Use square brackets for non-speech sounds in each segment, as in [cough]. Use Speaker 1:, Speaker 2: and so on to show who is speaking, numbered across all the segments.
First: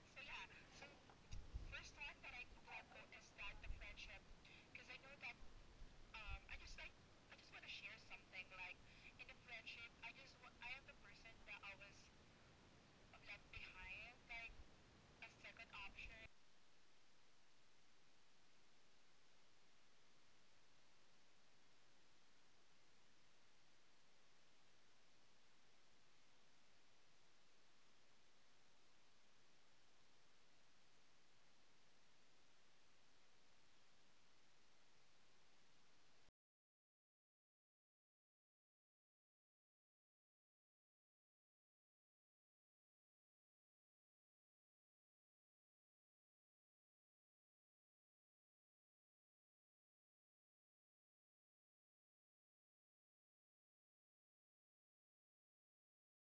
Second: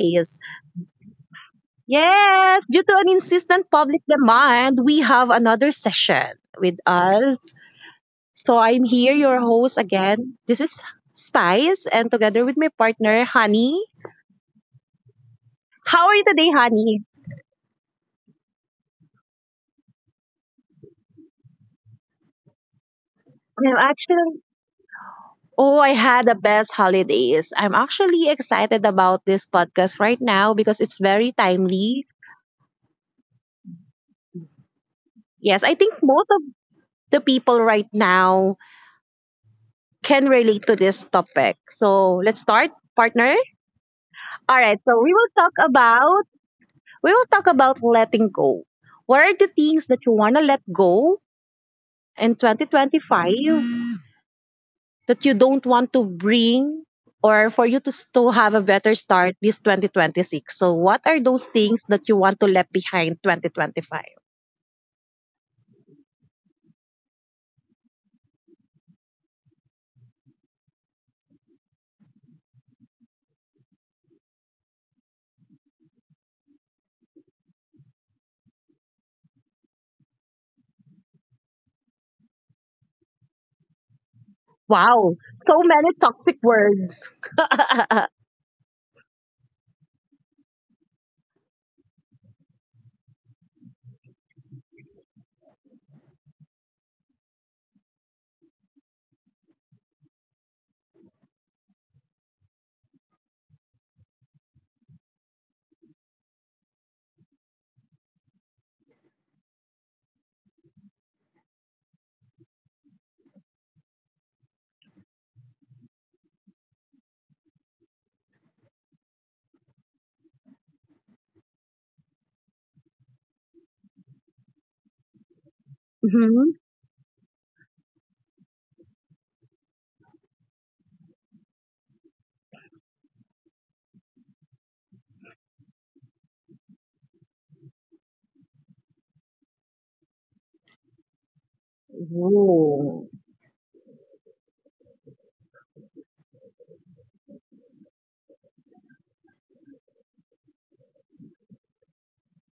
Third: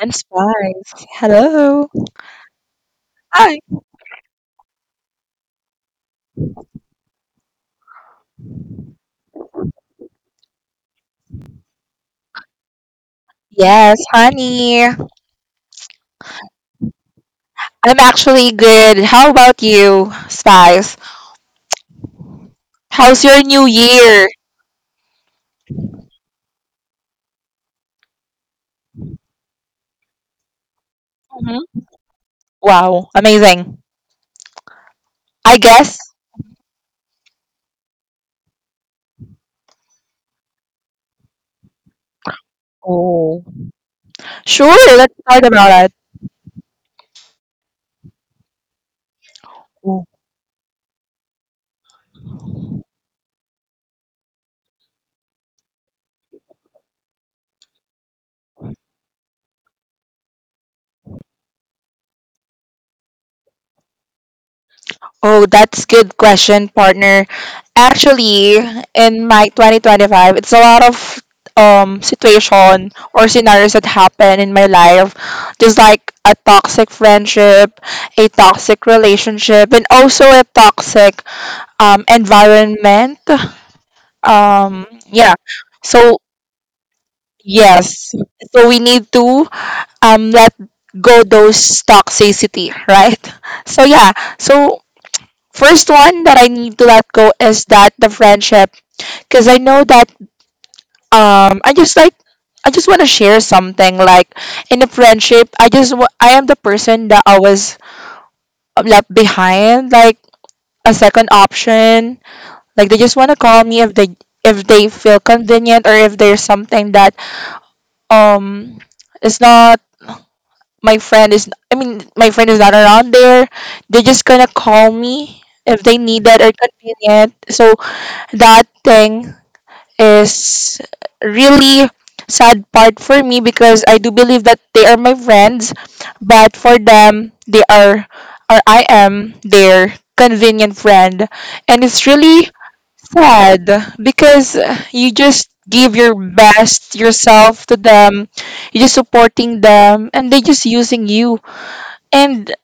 Speaker 1: I'm Spice. Hello.
Speaker 2: Yes, due to an
Speaker 1: Hi.
Speaker 2: insistent public demand, we have another session with us. So I'm here, your host again. This is Spice, and together with my partner, Honey.
Speaker 1: Yes, honey.
Speaker 2: How are you today, Honey?
Speaker 1: I'm actually good. How about you, Spice? How's your new
Speaker 2: I'm
Speaker 1: year?
Speaker 2: actually. Oh, I had the best holidays. I'm actually excited about this podcast right now because it's very
Speaker 1: Hmm.
Speaker 2: timely.
Speaker 1: Wow, amazing. I
Speaker 2: Yes, I think
Speaker 1: guess.
Speaker 2: most of the people right now can relate to this topic. So let's start, partner.
Speaker 1: Oh.
Speaker 2: All
Speaker 1: Sure,
Speaker 2: right. So
Speaker 1: let's talk about
Speaker 2: we will talk about letting go. What are the things
Speaker 1: it.
Speaker 2: that you want to let go in 2025 that you don't want to bring or for you to have a better start this 2026? So what are those things that you want to let behind 2025?
Speaker 1: Oh, that's good question, partner. Actually, in my 2025, it's a lot of situation or scenarios that happen in my life, just like a toxic friendship, a toxic relationship, and also a toxic environment.
Speaker 2: Wow,
Speaker 1: Yeah.
Speaker 2: so many
Speaker 1: So
Speaker 2: toxic words.
Speaker 1: yes, so we need to let go those toxicity, [laughs] right? So yeah, so first one that I need to let go is that the friendship, because I know that um I just like I just want to share something like in a friendship I am the person that I was left behind like a second option like they just want to call me if they feel convenient or if there's something that um is not my friend is I mean my friend is not around there. They're just gonna call me if they need it or
Speaker 2: Mm-hmm.
Speaker 1: convenient. So that thing is really sad part for me because I do believe that they are my friends, but for them they are or I am their convenient friend. And it's really
Speaker 2: Oh,
Speaker 1: sad because you just give your best yourself to them, you're just supporting them and they're just using you. And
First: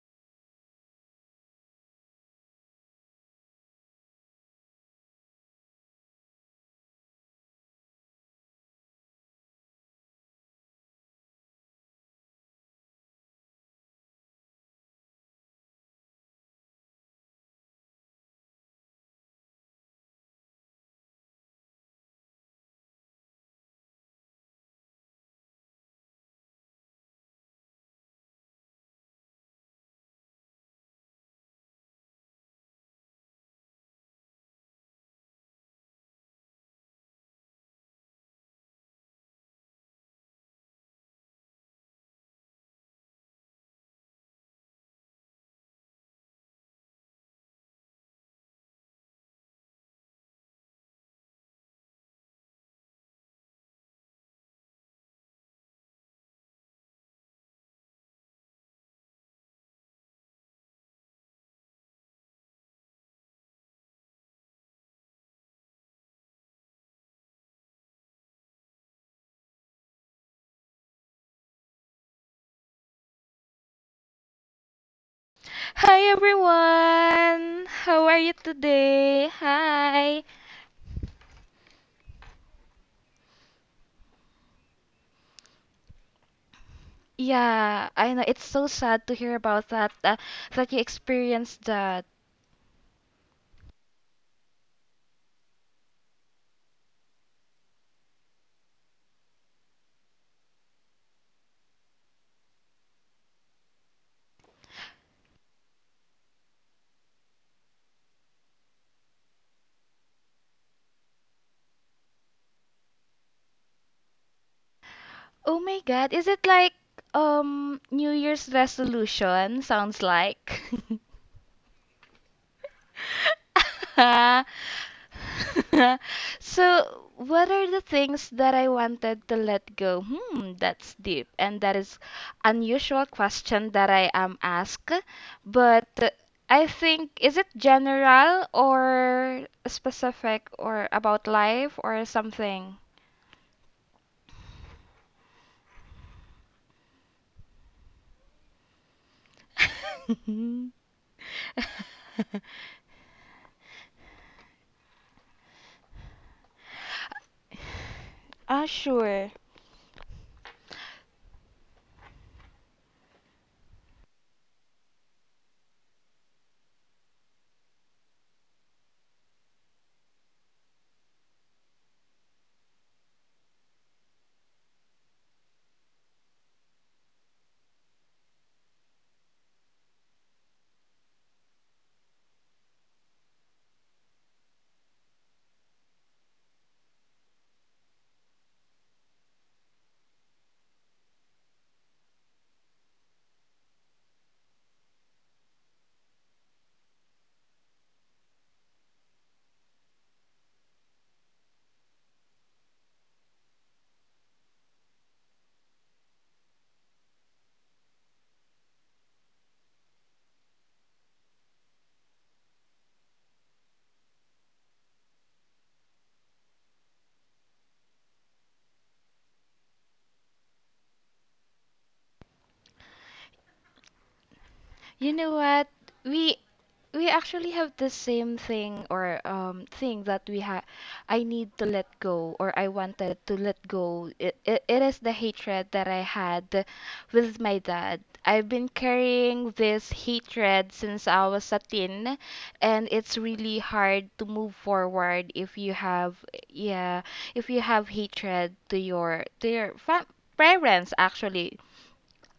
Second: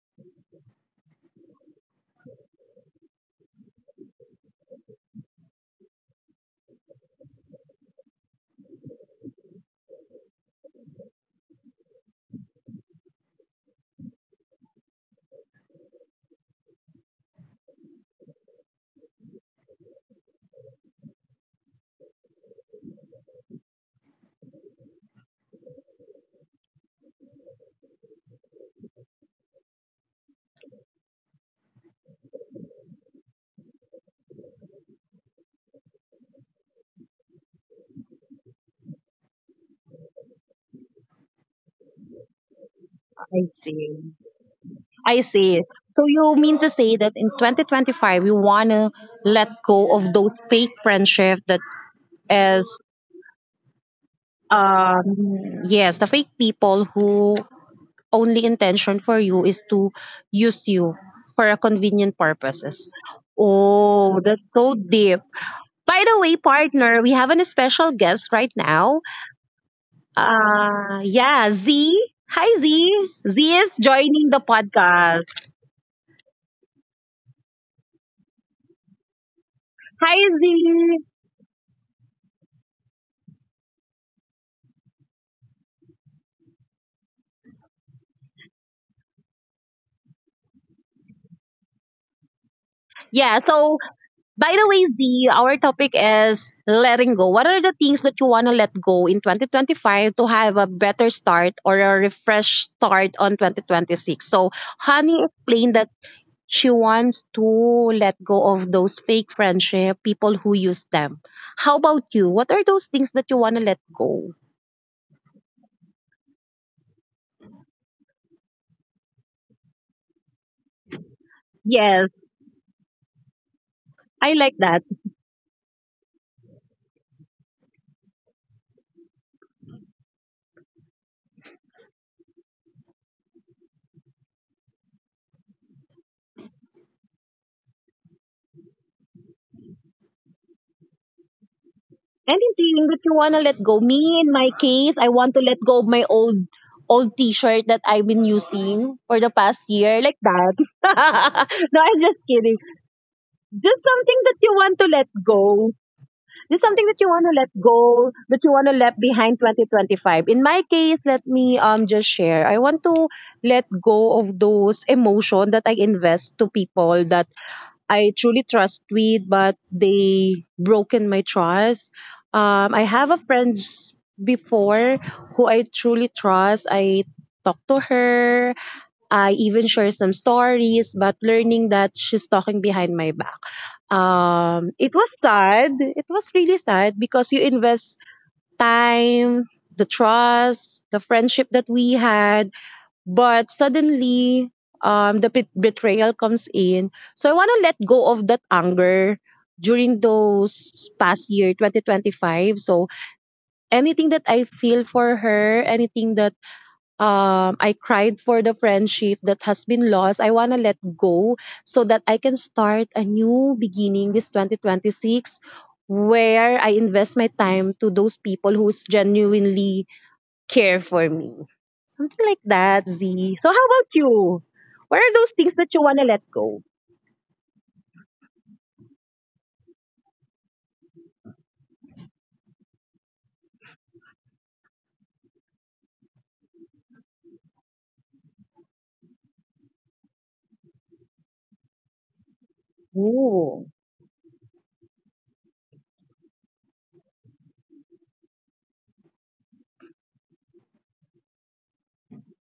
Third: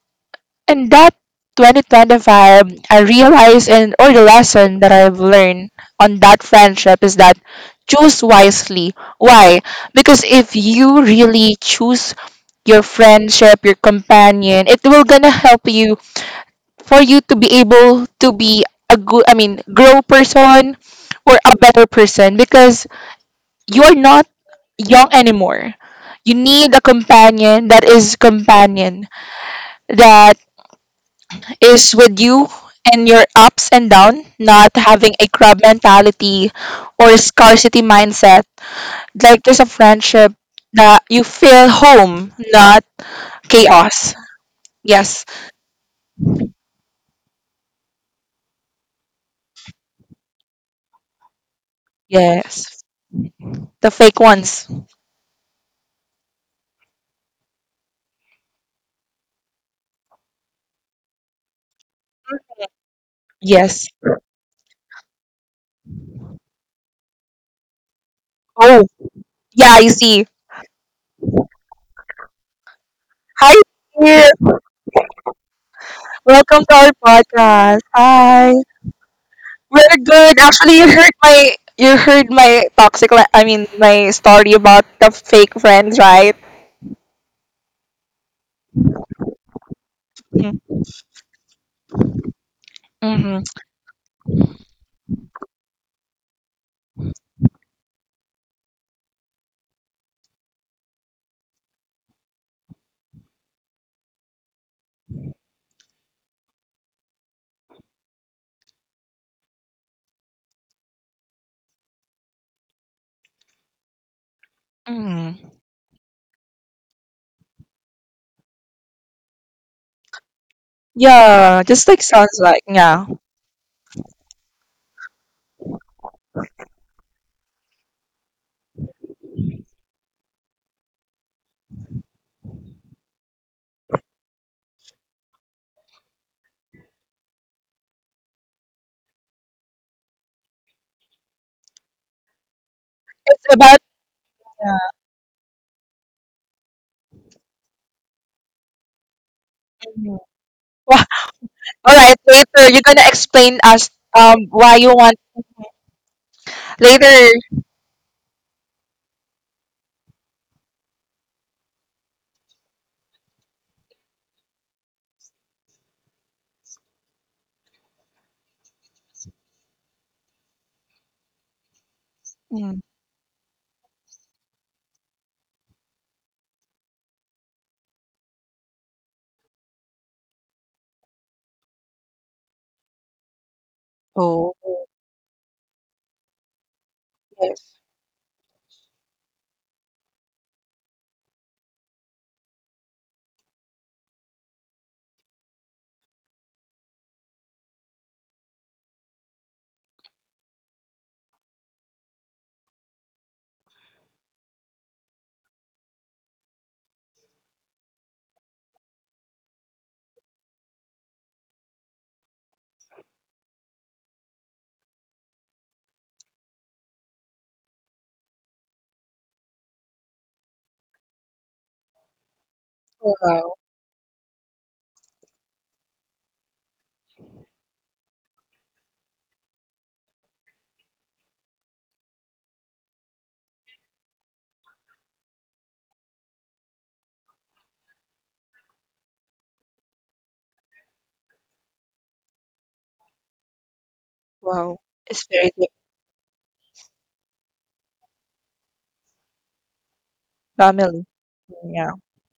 Speaker 1: in that 2025, I realized and or the lesson that I've learned on that friendship is that choose wisely. Why? Because if you really choose your friendship, your companion, it will gonna help you for you to be able to be a good, I mean, grow person or a better person because you're not young anymore. You need a companion that is with you and your ups and down, not having a crab mentality or scarcity mindset. Like there's a friendship that you feel home, not
Speaker 2: I see.
Speaker 1: chaos.
Speaker 2: I
Speaker 1: Yes.
Speaker 2: see. So you mean to say that in 2025 you want to let go of those fake friendship that is
Speaker 1: Yes. The fake ones.
Speaker 2: yes, the fake people who only intention for you is to use you for a convenient purposes.
Speaker 1: Yes.
Speaker 2: Oh, that's so deep. By the way, partner, we have an special guest right
Speaker 1: Oh,
Speaker 2: now.
Speaker 1: yeah, I see.
Speaker 2: Yeah, Z. Hi Z. Z
Speaker 1: Hi
Speaker 2: is joining
Speaker 1: here.
Speaker 2: the podcast.
Speaker 1: Welcome to our podcast. Hi. We're
Speaker 2: Hi
Speaker 3: Hi.
Speaker 1: good. Actually,
Speaker 2: Z.
Speaker 1: you heard my toxic. I mean, my story about the fake friends, right?
Speaker 3: Yeah, I know it's so sad to hear about that
Speaker 1: Mm-hmm.
Speaker 3: you experienced that.
Speaker 2: Yeah.
Speaker 1: Mm-hmm.
Speaker 2: So, by the way, Z, our topic is letting go. What are the things that you want to let go in 2025 to have a better start or a refresh start on 2026? So, Honey explained that she wants to let go of those fake friendship, people who use them. How about you? What are those things that you want to let go?
Speaker 1: Mm-hmm.
Speaker 3: Oh my God, is it like New Year's resolution sounds like? [laughs]
Speaker 1: Yeah, just like
Speaker 2: Yes,
Speaker 1: sounds like yeah.
Speaker 2: I
Speaker 3: [laughs]
Speaker 2: like that.
Speaker 3: [laughs] so, what are the things that I wanted to let go? Hmm, that's deep, and that is unusual question that I am asked. But I think is it general or specific or about life or something?
Speaker 2: Anything that you want
Speaker 1: It's
Speaker 2: to let
Speaker 1: about
Speaker 2: go. Me, in my
Speaker 1: yeah.
Speaker 2: case, I want to let go of my old T-shirt that I've been using for the past year,
Speaker 1: Mhm.
Speaker 2: like that.
Speaker 3: [laughs]
Speaker 2: [laughs] No,
Speaker 1: All
Speaker 2: I'm
Speaker 1: right,
Speaker 2: just kidding.
Speaker 1: later you're gonna explain
Speaker 2: Just
Speaker 1: us
Speaker 2: something that you
Speaker 1: why
Speaker 2: want to
Speaker 1: you
Speaker 2: let
Speaker 1: want
Speaker 2: go. Just something that you want
Speaker 1: later.
Speaker 2: to let go, that you
Speaker 3: Ah,
Speaker 2: want to let
Speaker 3: sure.
Speaker 2: behind 2025. In my case, let me just share. I want to let go of those emotion that I invest to people that I truly trust with, but they broken my trust. I
Speaker 1: Mm.
Speaker 2: have a friend before who I truly trust. I talk to her. I even share some stories, but learning that she's talking behind my back.
Speaker 1: Oh
Speaker 2: It was sad. It was really sad because you
Speaker 1: yes.
Speaker 2: invest time, the trust, the friendship that we had. But suddenly, betrayal comes in. So I want to let go of that anger during those past year 2025, so anything that I feel for her, anything that I cried for, the friendship that has been lost, I want to let go so that I can start a new beginning this 2026, where I invest my time to those people who's genuinely care for me. Something like that, Z.
Speaker 1: Oh,
Speaker 2: So
Speaker 1: wow.
Speaker 2: how about you? What are
Speaker 3: You
Speaker 2: those
Speaker 3: know
Speaker 2: things that
Speaker 3: what?
Speaker 2: you want to let
Speaker 3: We
Speaker 2: go?
Speaker 3: we actually have the same thing or thing that we have I need to let go, or I wanted to let go it. Is the hatred that I had with my dad. I've been carrying this hatred since I was a teen, and it's really
Speaker 2: Oh.
Speaker 3: hard to move
Speaker 1: Wow. It's
Speaker 3: forward
Speaker 1: very
Speaker 3: if
Speaker 1: good
Speaker 3: you have, yeah, if you have hatred to your parents
Speaker 1: family.
Speaker 3: actually
Speaker 1: Yeah.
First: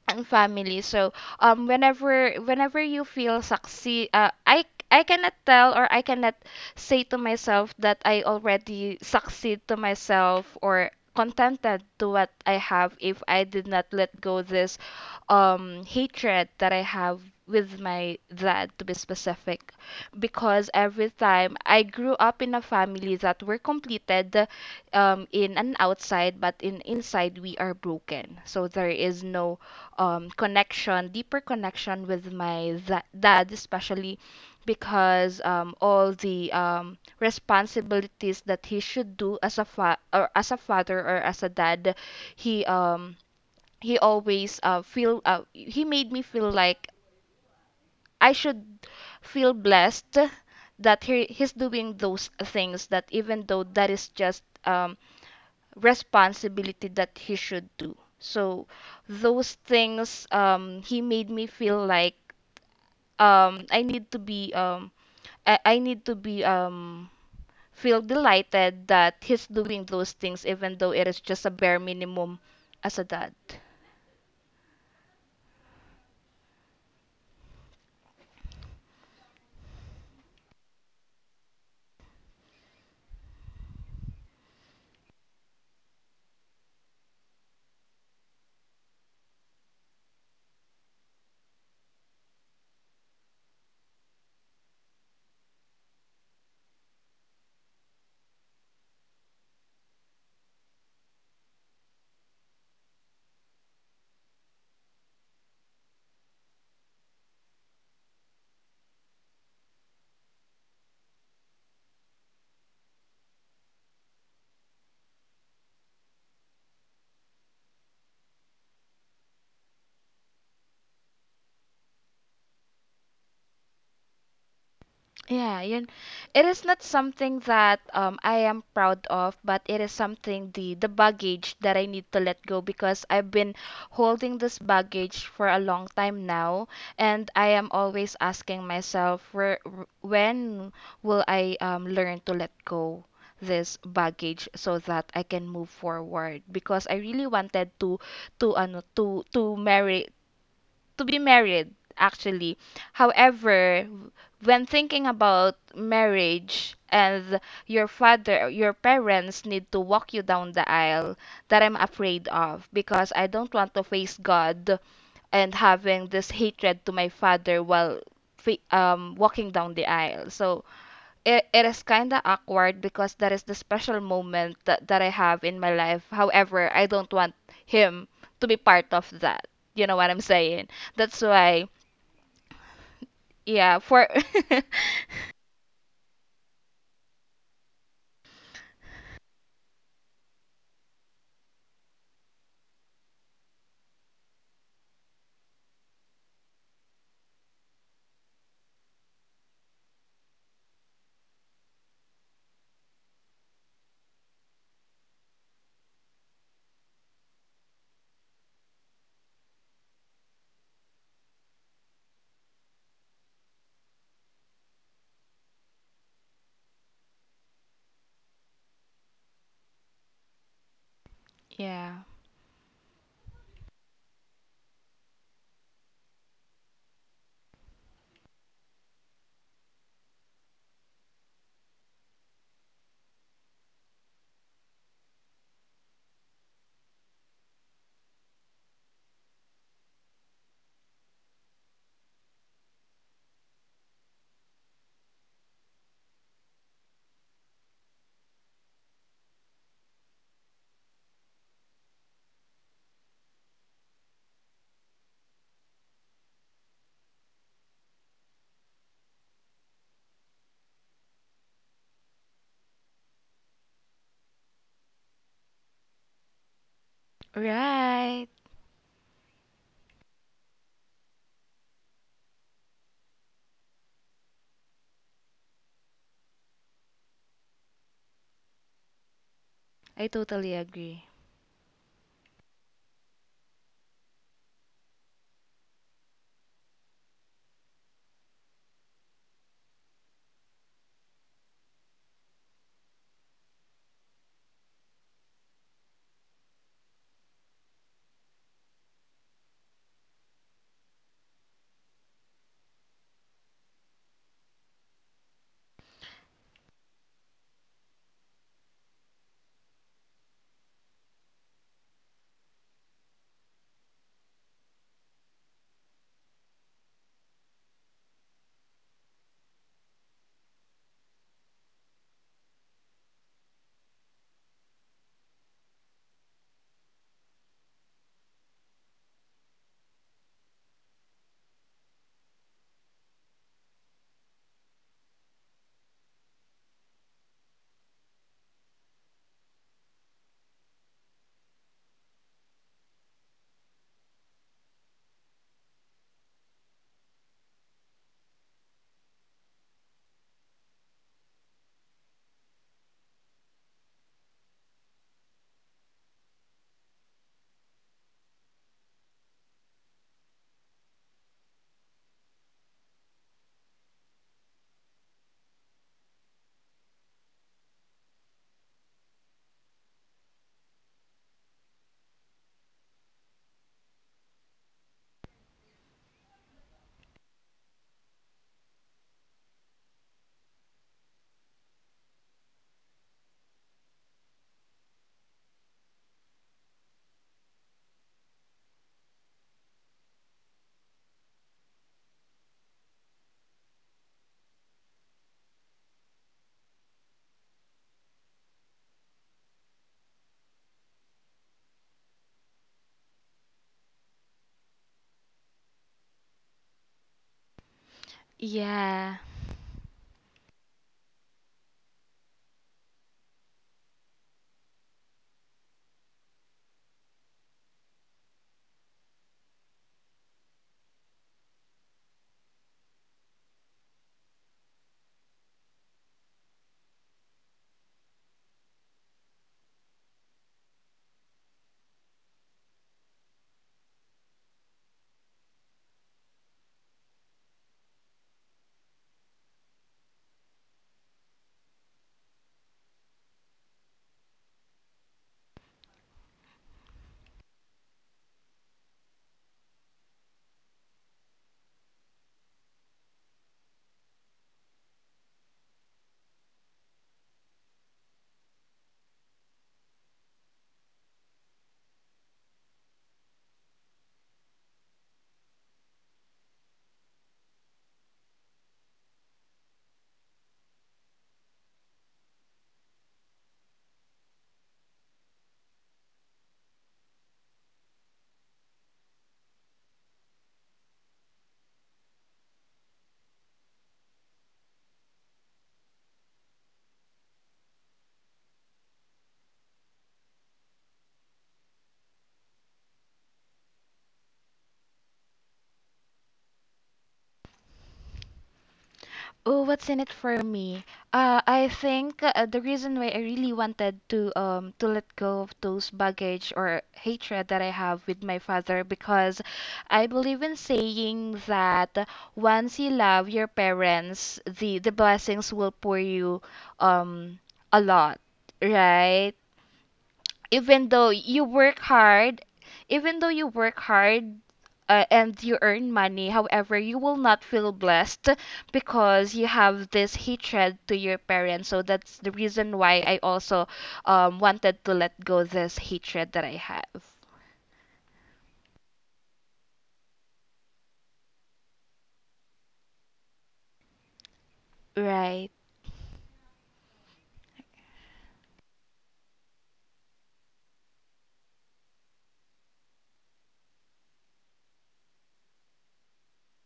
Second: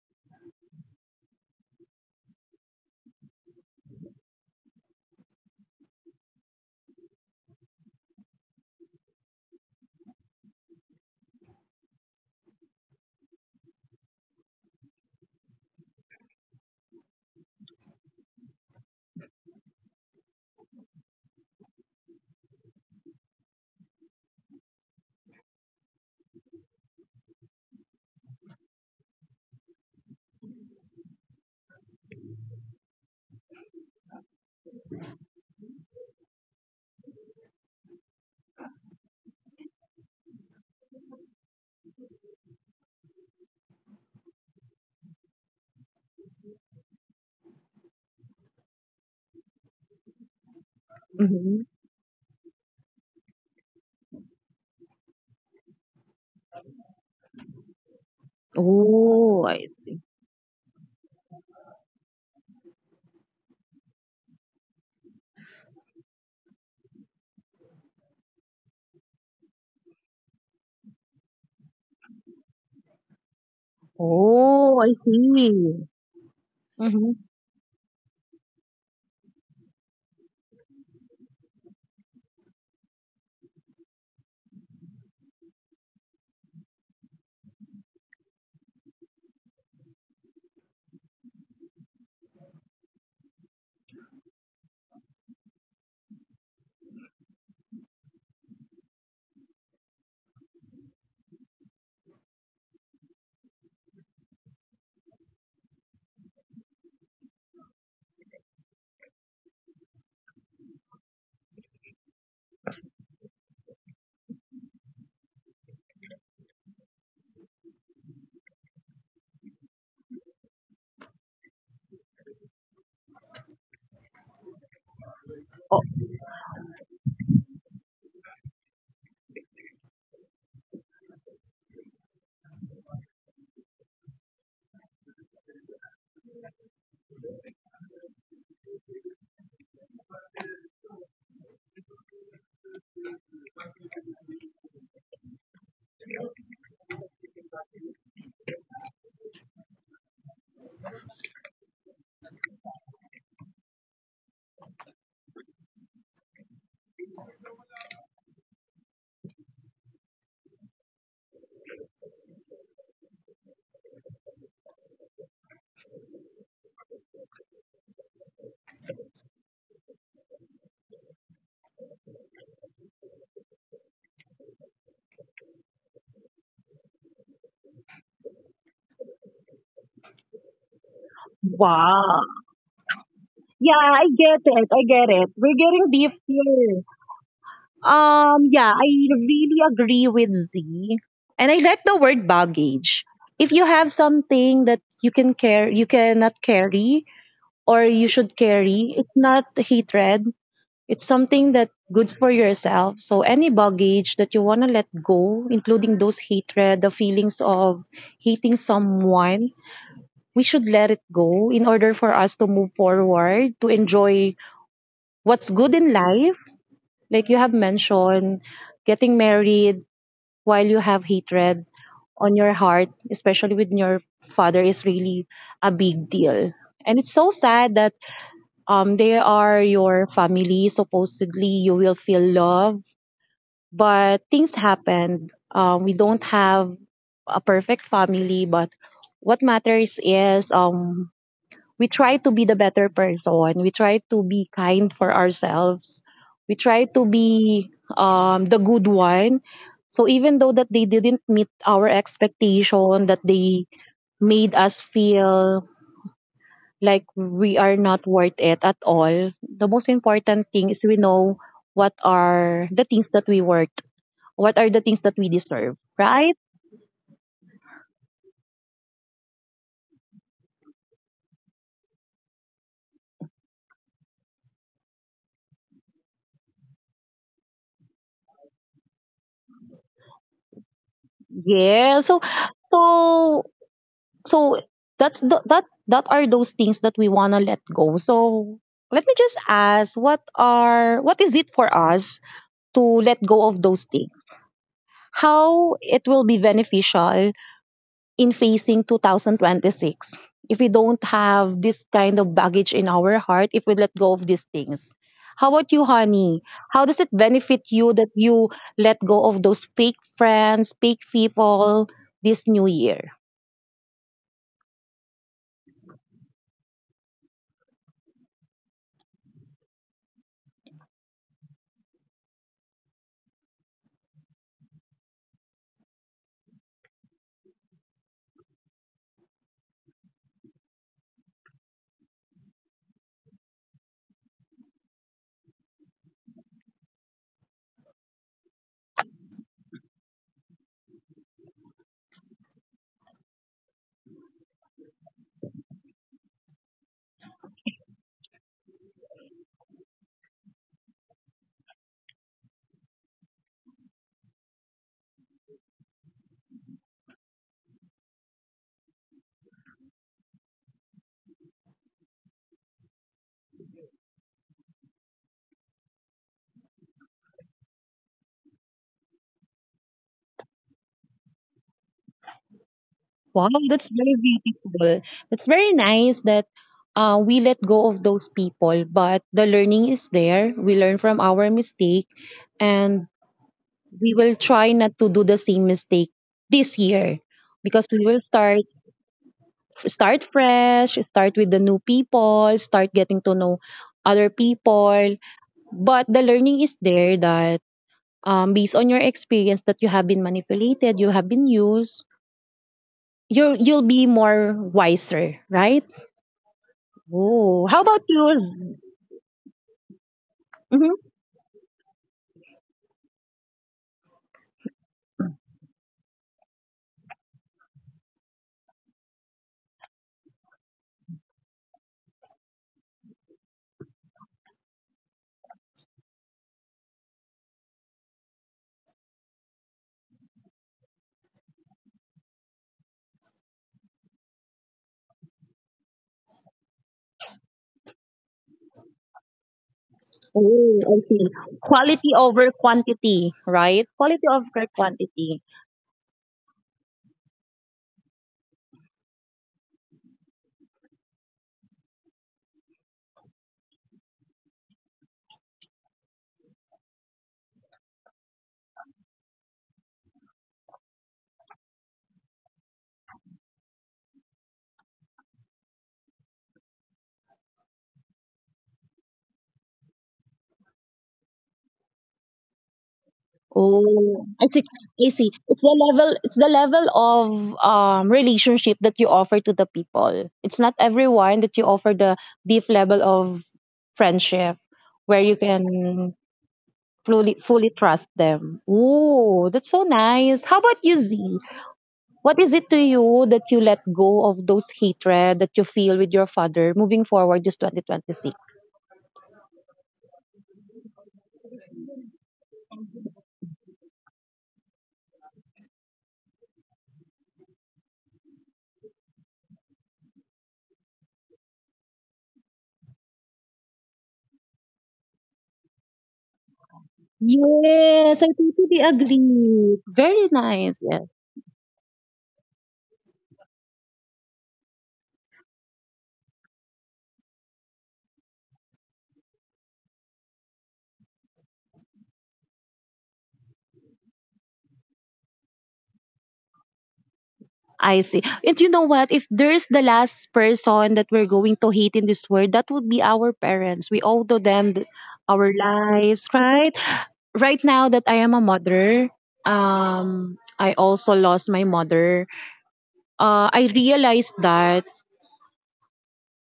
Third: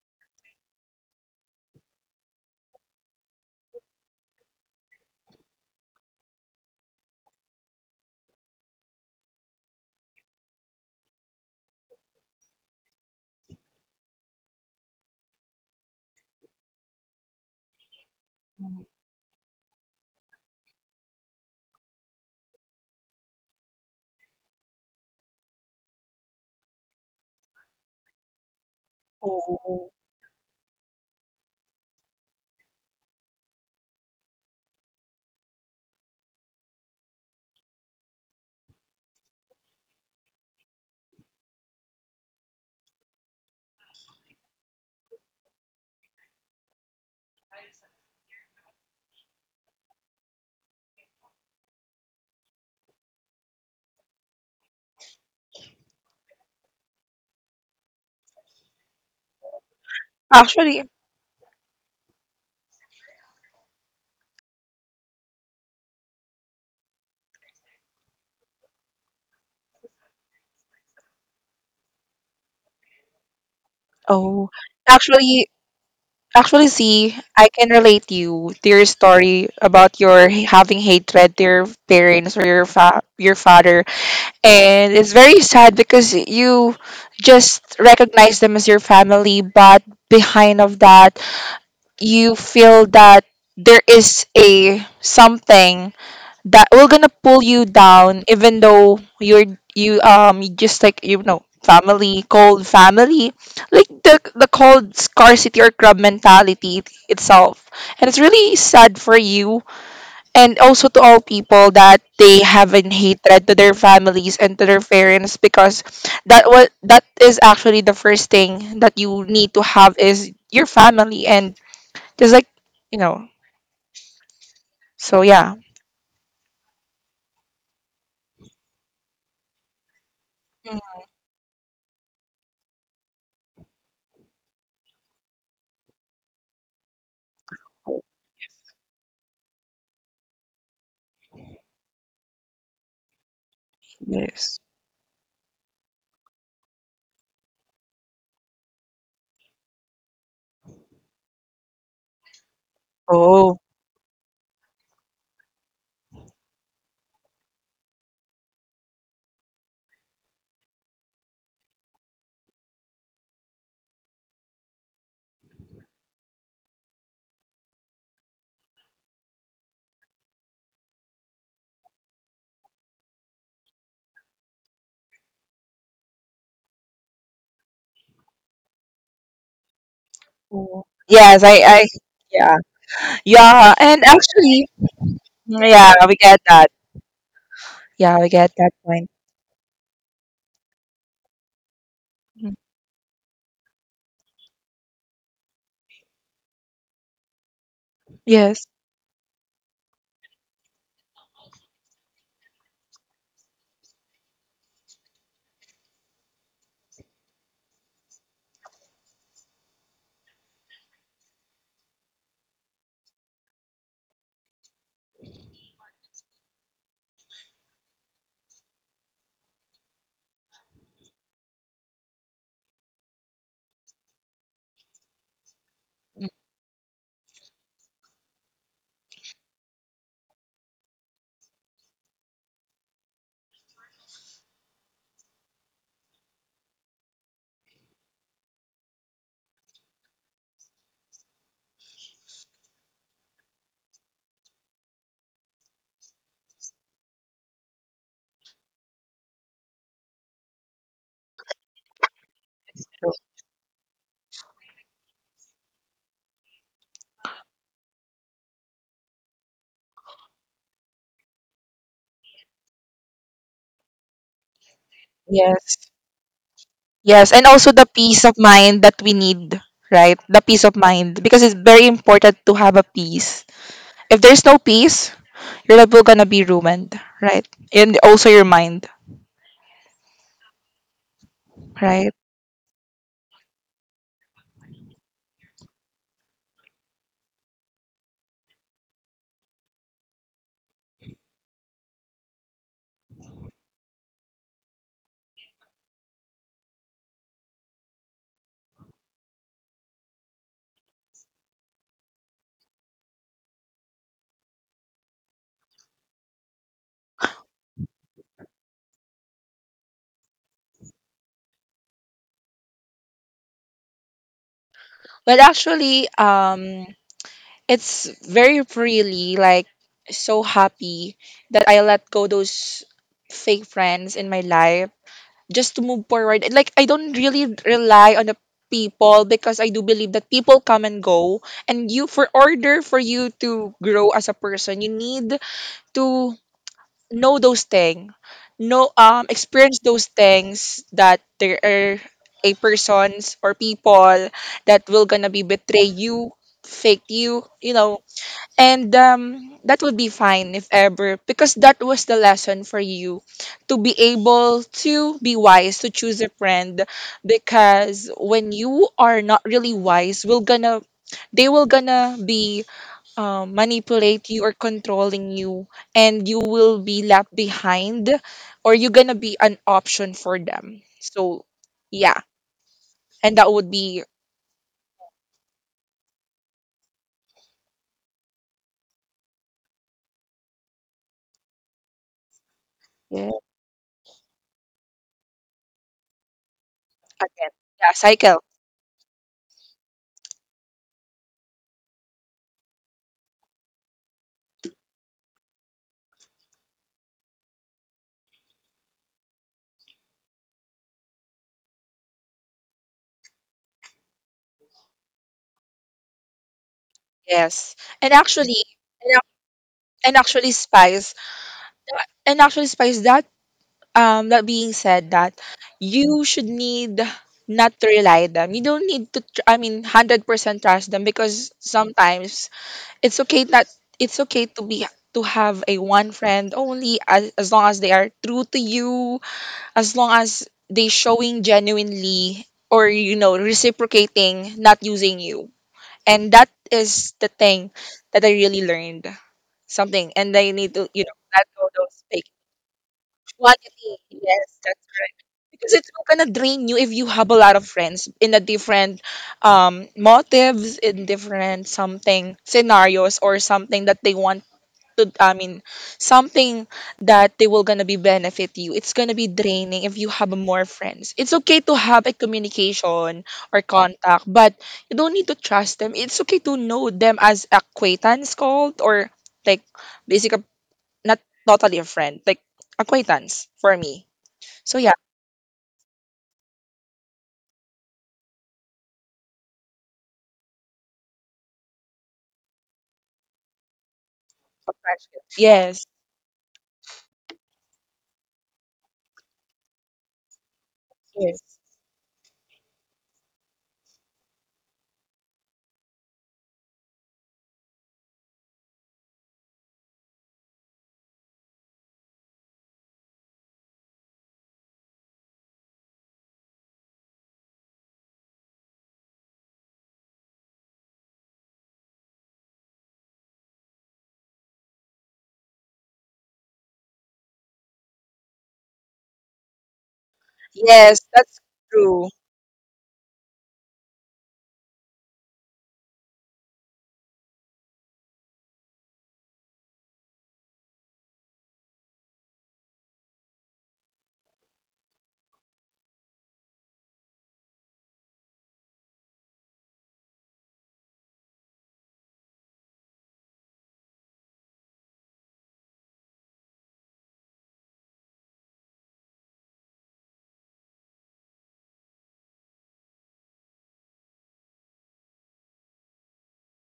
Speaker 3: and family. So whenever you feel succeed, I cannot tell or I cannot say to myself that I already succeed to myself or contented to what I have if I did not let go this hatred that I have with my dad to be specific. Because every time, I grew up in a family that were completed, in and outside, but in inside we are broken, so there is no
Speaker 1: Oh.
Speaker 3: connection, deeper connection with my dad, especially because all the responsibilities that he should do as a father or as a dad, he um, he always feel he made me feel like I should feel blessed that he's
Speaker 2: Mm-hmm.
Speaker 3: doing those things, that even though that is just responsibility that he should do. So
Speaker 2: Oh,
Speaker 3: those
Speaker 2: I,
Speaker 3: things,
Speaker 1: Actually,
Speaker 3: he made me feel like I need to be I need to be feel delighted that he's doing those things even though it is just a bare minimum as a dad.
Speaker 1: oh,
Speaker 2: oh, I
Speaker 1: actually,
Speaker 2: see.
Speaker 1: actually,
Speaker 2: Mm-hmm.
Speaker 1: see, I can relate you to your story about your having hatred to your parents or your fa your father. And it's very sad because you just recognize them as your family but behind of that you feel that there is a something that will gonna pull you down even though you're you just like, you know, family cold family, like the cold scarcity or crab mentality itself. And it's really sad for you and also to all people that they have in hatred to their families and to their parents because that is actually the first thing that you need to have is your family and just like you know so yeah.
Speaker 3: Yeah, yun. It is not something that I am proud of, but it is something, the
Speaker 1: Mm.
Speaker 3: baggage that I need to let go, because I've been holding this baggage for a long time now. And I am always asking myself, when will I learn to let go this baggage
Speaker 1: Yes.
Speaker 3: so that I can move forward, because I really wanted to marry, to be married actually.
Speaker 1: Oh.
Speaker 3: However, when thinking about marriage, and your father, your parents need to walk you down the aisle, that I'm afraid of, because I don't want to face God and having this hatred to my father while walking down the aisle. So it is kind of awkward, because that is the special moment that, that I have in my life. However, I don't want him to be part of that. You know what I'm saying?
Speaker 1: Oh.
Speaker 3: That's
Speaker 1: Yes.
Speaker 3: why,
Speaker 1: I
Speaker 2: Wow.
Speaker 1: yeah yeah
Speaker 3: yeah,
Speaker 2: Yeah,
Speaker 1: and
Speaker 3: for
Speaker 2: I
Speaker 3: [laughs]
Speaker 2: get
Speaker 1: actually
Speaker 2: it. I get it. We're
Speaker 1: yeah
Speaker 2: getting
Speaker 1: we
Speaker 2: deep
Speaker 1: get that,
Speaker 2: here.
Speaker 1: yeah we get that
Speaker 2: Yeah, I
Speaker 1: point.
Speaker 2: really agree with Z. And I like the word
Speaker 1: Mm.
Speaker 2: baggage. If you have something that you cannot carry or you should
Speaker 1: Yes.
Speaker 2: carry, it's not hatred. It's something that good for yourself. So any baggage that you want to let go, including those hatred, the feelings of hating someone, we should let it go in order for us to move forward, to enjoy what's good in life. Like you have mentioned, getting married while you have hatred
Speaker 3: yeah.
Speaker 2: on your heart, especially with your father, is really a
Speaker 1: Mm.
Speaker 2: big deal. And it's so sad that they are your family. Supposedly, you will feel love, but things happened. We don't have a perfect family, but what matters is, we try to be the better person. We try to be kind for ourselves. We try to be the good one. So even though that they didn't meet our expectation, that they made us feel like we are not worth it at all, the most important thing is we know what are the things that we worth. What are the things that we
Speaker 1: Yes.
Speaker 2: deserve, right?
Speaker 1: Yes, and also the peace
Speaker 3: Right.
Speaker 1: of mind that we need, right? The peace of mind because it's very important to have a peace. If there's no peace, your life will gonna be ruined, right? And also your mind,
Speaker 3: I totally agree.
Speaker 1: right?
Speaker 2: Yeah. So so that's that that are those things that we want to let go. So let me just ask what is it for us to let go of those things? How it will be beneficial in facing 2026 if we don't have this kind of baggage in our heart, if we let go of these things? How about you, Honey? How does it benefit you that you let go of those fake friends, fake people, this new year?
Speaker 1: But actually, it's very freely, like so happy that I let go those fake friends in my life just to move forward. And, like I don't really rely on the people because I do believe that people come and go and you for order for you to grow as a person, you need to know those things. Know experience those things that there are a persons or people that will gonna be betray you, fake you, you know, and that would be fine if ever, because that was the lesson for you to be able to be wise to choose a friend. Because when you are not really wise, will gonna they will gonna be manipulate you or controlling you, and you will be left behind, or you're gonna be an option for them. So yeah, and that would
Speaker 2: Wow,
Speaker 1: be
Speaker 2: that's very beautiful. That's very nice that we let go of those people, but the learning is there. We learn from our mistake, and
Speaker 1: yeah.
Speaker 2: we will try not to do the same mistake this year,
Speaker 1: Again, yeah,
Speaker 2: because we will
Speaker 1: cycle.
Speaker 2: start fresh, start with the new people, start getting to know other people. But the learning is there that based on your experience that you have been manipulated, you have been used, you'll be more wiser, right?
Speaker 1: Yes,
Speaker 2: Oh, how
Speaker 1: and
Speaker 2: about
Speaker 1: actually,
Speaker 2: you?
Speaker 1: and
Speaker 3: Yeah.
Speaker 1: ac- and actually, spice.
Speaker 2: Mhm.
Speaker 1: And actually, Spice, that that being said, that you should need not to rely them. You don't need to. I mean, 100% trust them because sometimes it's okay that it's okay to be to have a one friend only as long as they are true to you, as long as they showing genuinely or you know reciprocating, not using you. And that is the thing that I really learned something, and I need to
Speaker 2: Oh,
Speaker 1: you know
Speaker 2: I
Speaker 1: let
Speaker 2: see.
Speaker 1: go those
Speaker 2: Quality
Speaker 1: fake.
Speaker 2: over quantity,
Speaker 1: Quality.
Speaker 2: right? Quality
Speaker 1: Yes,
Speaker 2: over
Speaker 1: that's correct.
Speaker 2: quantity.
Speaker 1: Because it's not gonna drain you if you have a lot of friends in a different motives, in different something scenarios or something that they want to I mean something that they will gonna be benefit you. It's gonna be draining if you have more friends. It's okay to have a communication or contact, but you don't need to trust them. It's okay to know them as acquaintance called or like basic not totally a friend, like acquaintance for me.
Speaker 2: Oh, I
Speaker 1: So
Speaker 2: see.
Speaker 1: yeah,
Speaker 2: I see. It's the level. It's the level of relationship that you offer to the people. It's not everyone that you offer the deep level of friendship where you
Speaker 1: yes,
Speaker 2: can fully trust them. Oh, that's so nice. How about you, Z?
Speaker 1: yes,
Speaker 2: What is it to you that you let go of those hatred that you feel with your father moving forward this 2026?
Speaker 3: Oh, what's in it for me? I think the reason why I really wanted to let go of those baggage or hatred that I have with my father, because I believe in saying that once you love your parents, the blessings will pour you um a lot,
Speaker 2: Yes, I totally
Speaker 3: right?
Speaker 2: agree. Very
Speaker 3: Even
Speaker 2: nice.
Speaker 1: yes,
Speaker 3: though
Speaker 1: that's
Speaker 3: you work
Speaker 1: true.
Speaker 3: hard, even though you work hard and you earn money, however, you will not feel blessed because you have this hatred to your parents. So that's the reason why I also wanted to let go this hatred that I have.
Speaker 2: I see. And you know what? If there's the last person that we're going to hate in this world, that would be our parents. We owe to them
Speaker 3: Right,
Speaker 2: our lives, right? Right now that I am a mother, I also lost my mother. I realized that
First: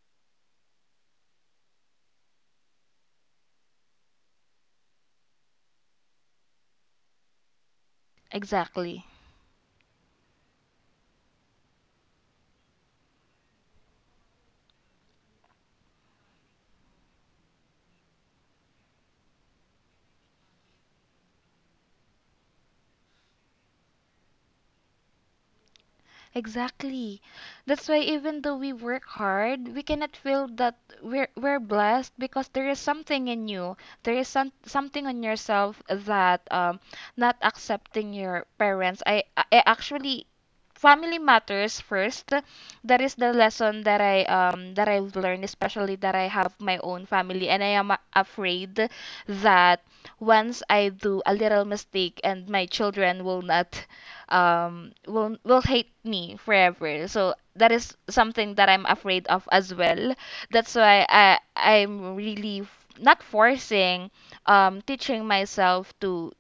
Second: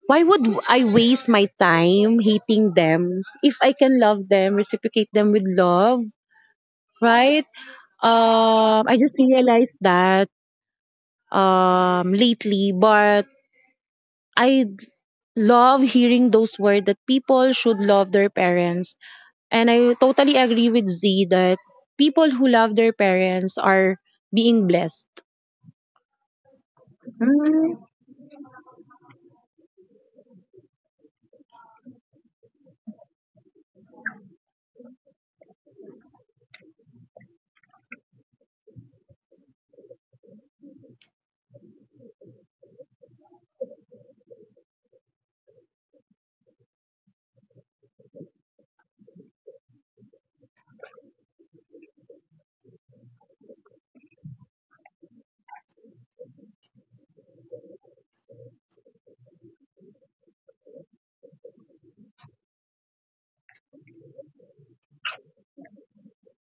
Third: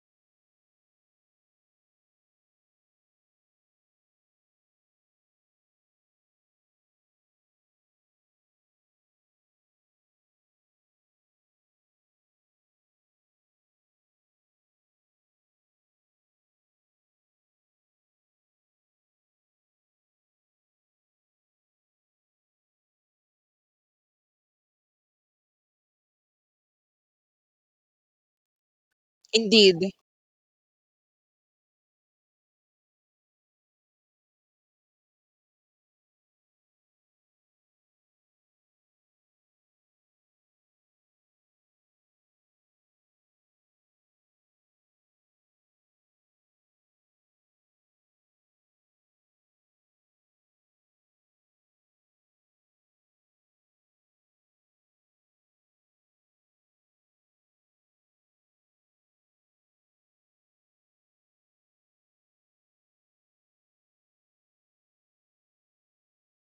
Speaker 2: why would I waste my time hating them if I can love them, reciprocate them with love, right? I
Speaker 3: exactly.
Speaker 2: just realized that lately, but I love hearing those words that people should love their parents. And I totally agree with Z that people who love their parents are being blessed.
Speaker 3: Exactly.
Speaker 2: Mm.
Speaker 3: That's why even though we work hard,
Speaker 1: Indeed.
Speaker 3: we cannot feel that we're blessed, because there is something in you. There is something on yourself that not accepting your parents. I actually, family matters first. That is the lesson that I've learned, especially that I have my own family and I am afraid that once I do a little mistake, and my children will not will hate me forever. So that is something that I'm afraid of as well. That's why I'm really not forcing, teaching myself to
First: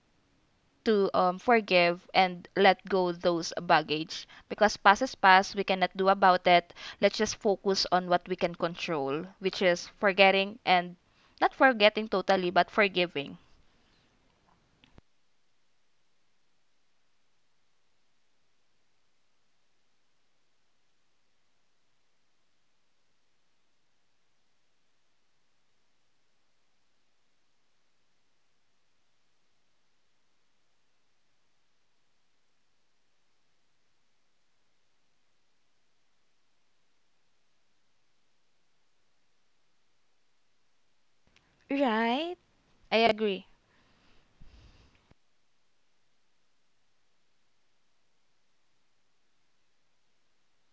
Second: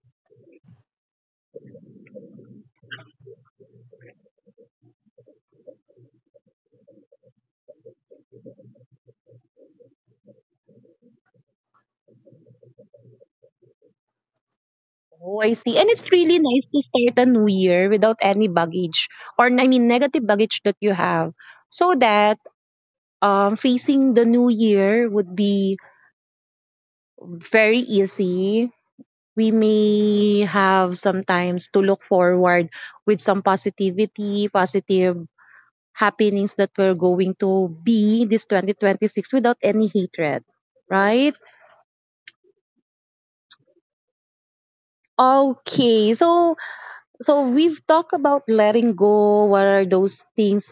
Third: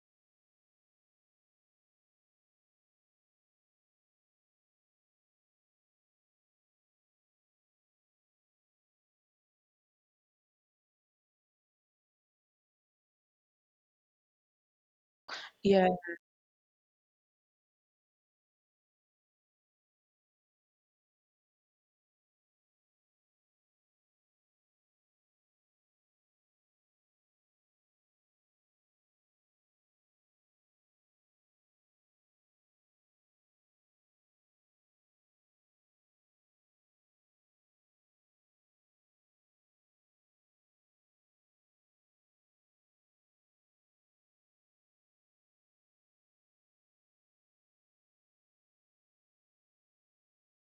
Speaker 3: forgive and let go those baggage, because past is past, we cannot do about it. Let's just focus on what we can control, which is forgetting, and not forgetting totally but forgiving.
Speaker 2: Oh, I see.
Speaker 1: Yeah.
Speaker 2: And it's really nice to start a new year without any baggage, or I mean negative baggage that you have. So that, facing the new year would be very easy. We may have sometimes to look forward with some positivity, positive happenings that we're going to be this 2026 without any hatred, right?
Speaker 3: Right? I agree.
Speaker 2: Okay, so we've talked about letting go, what are those things,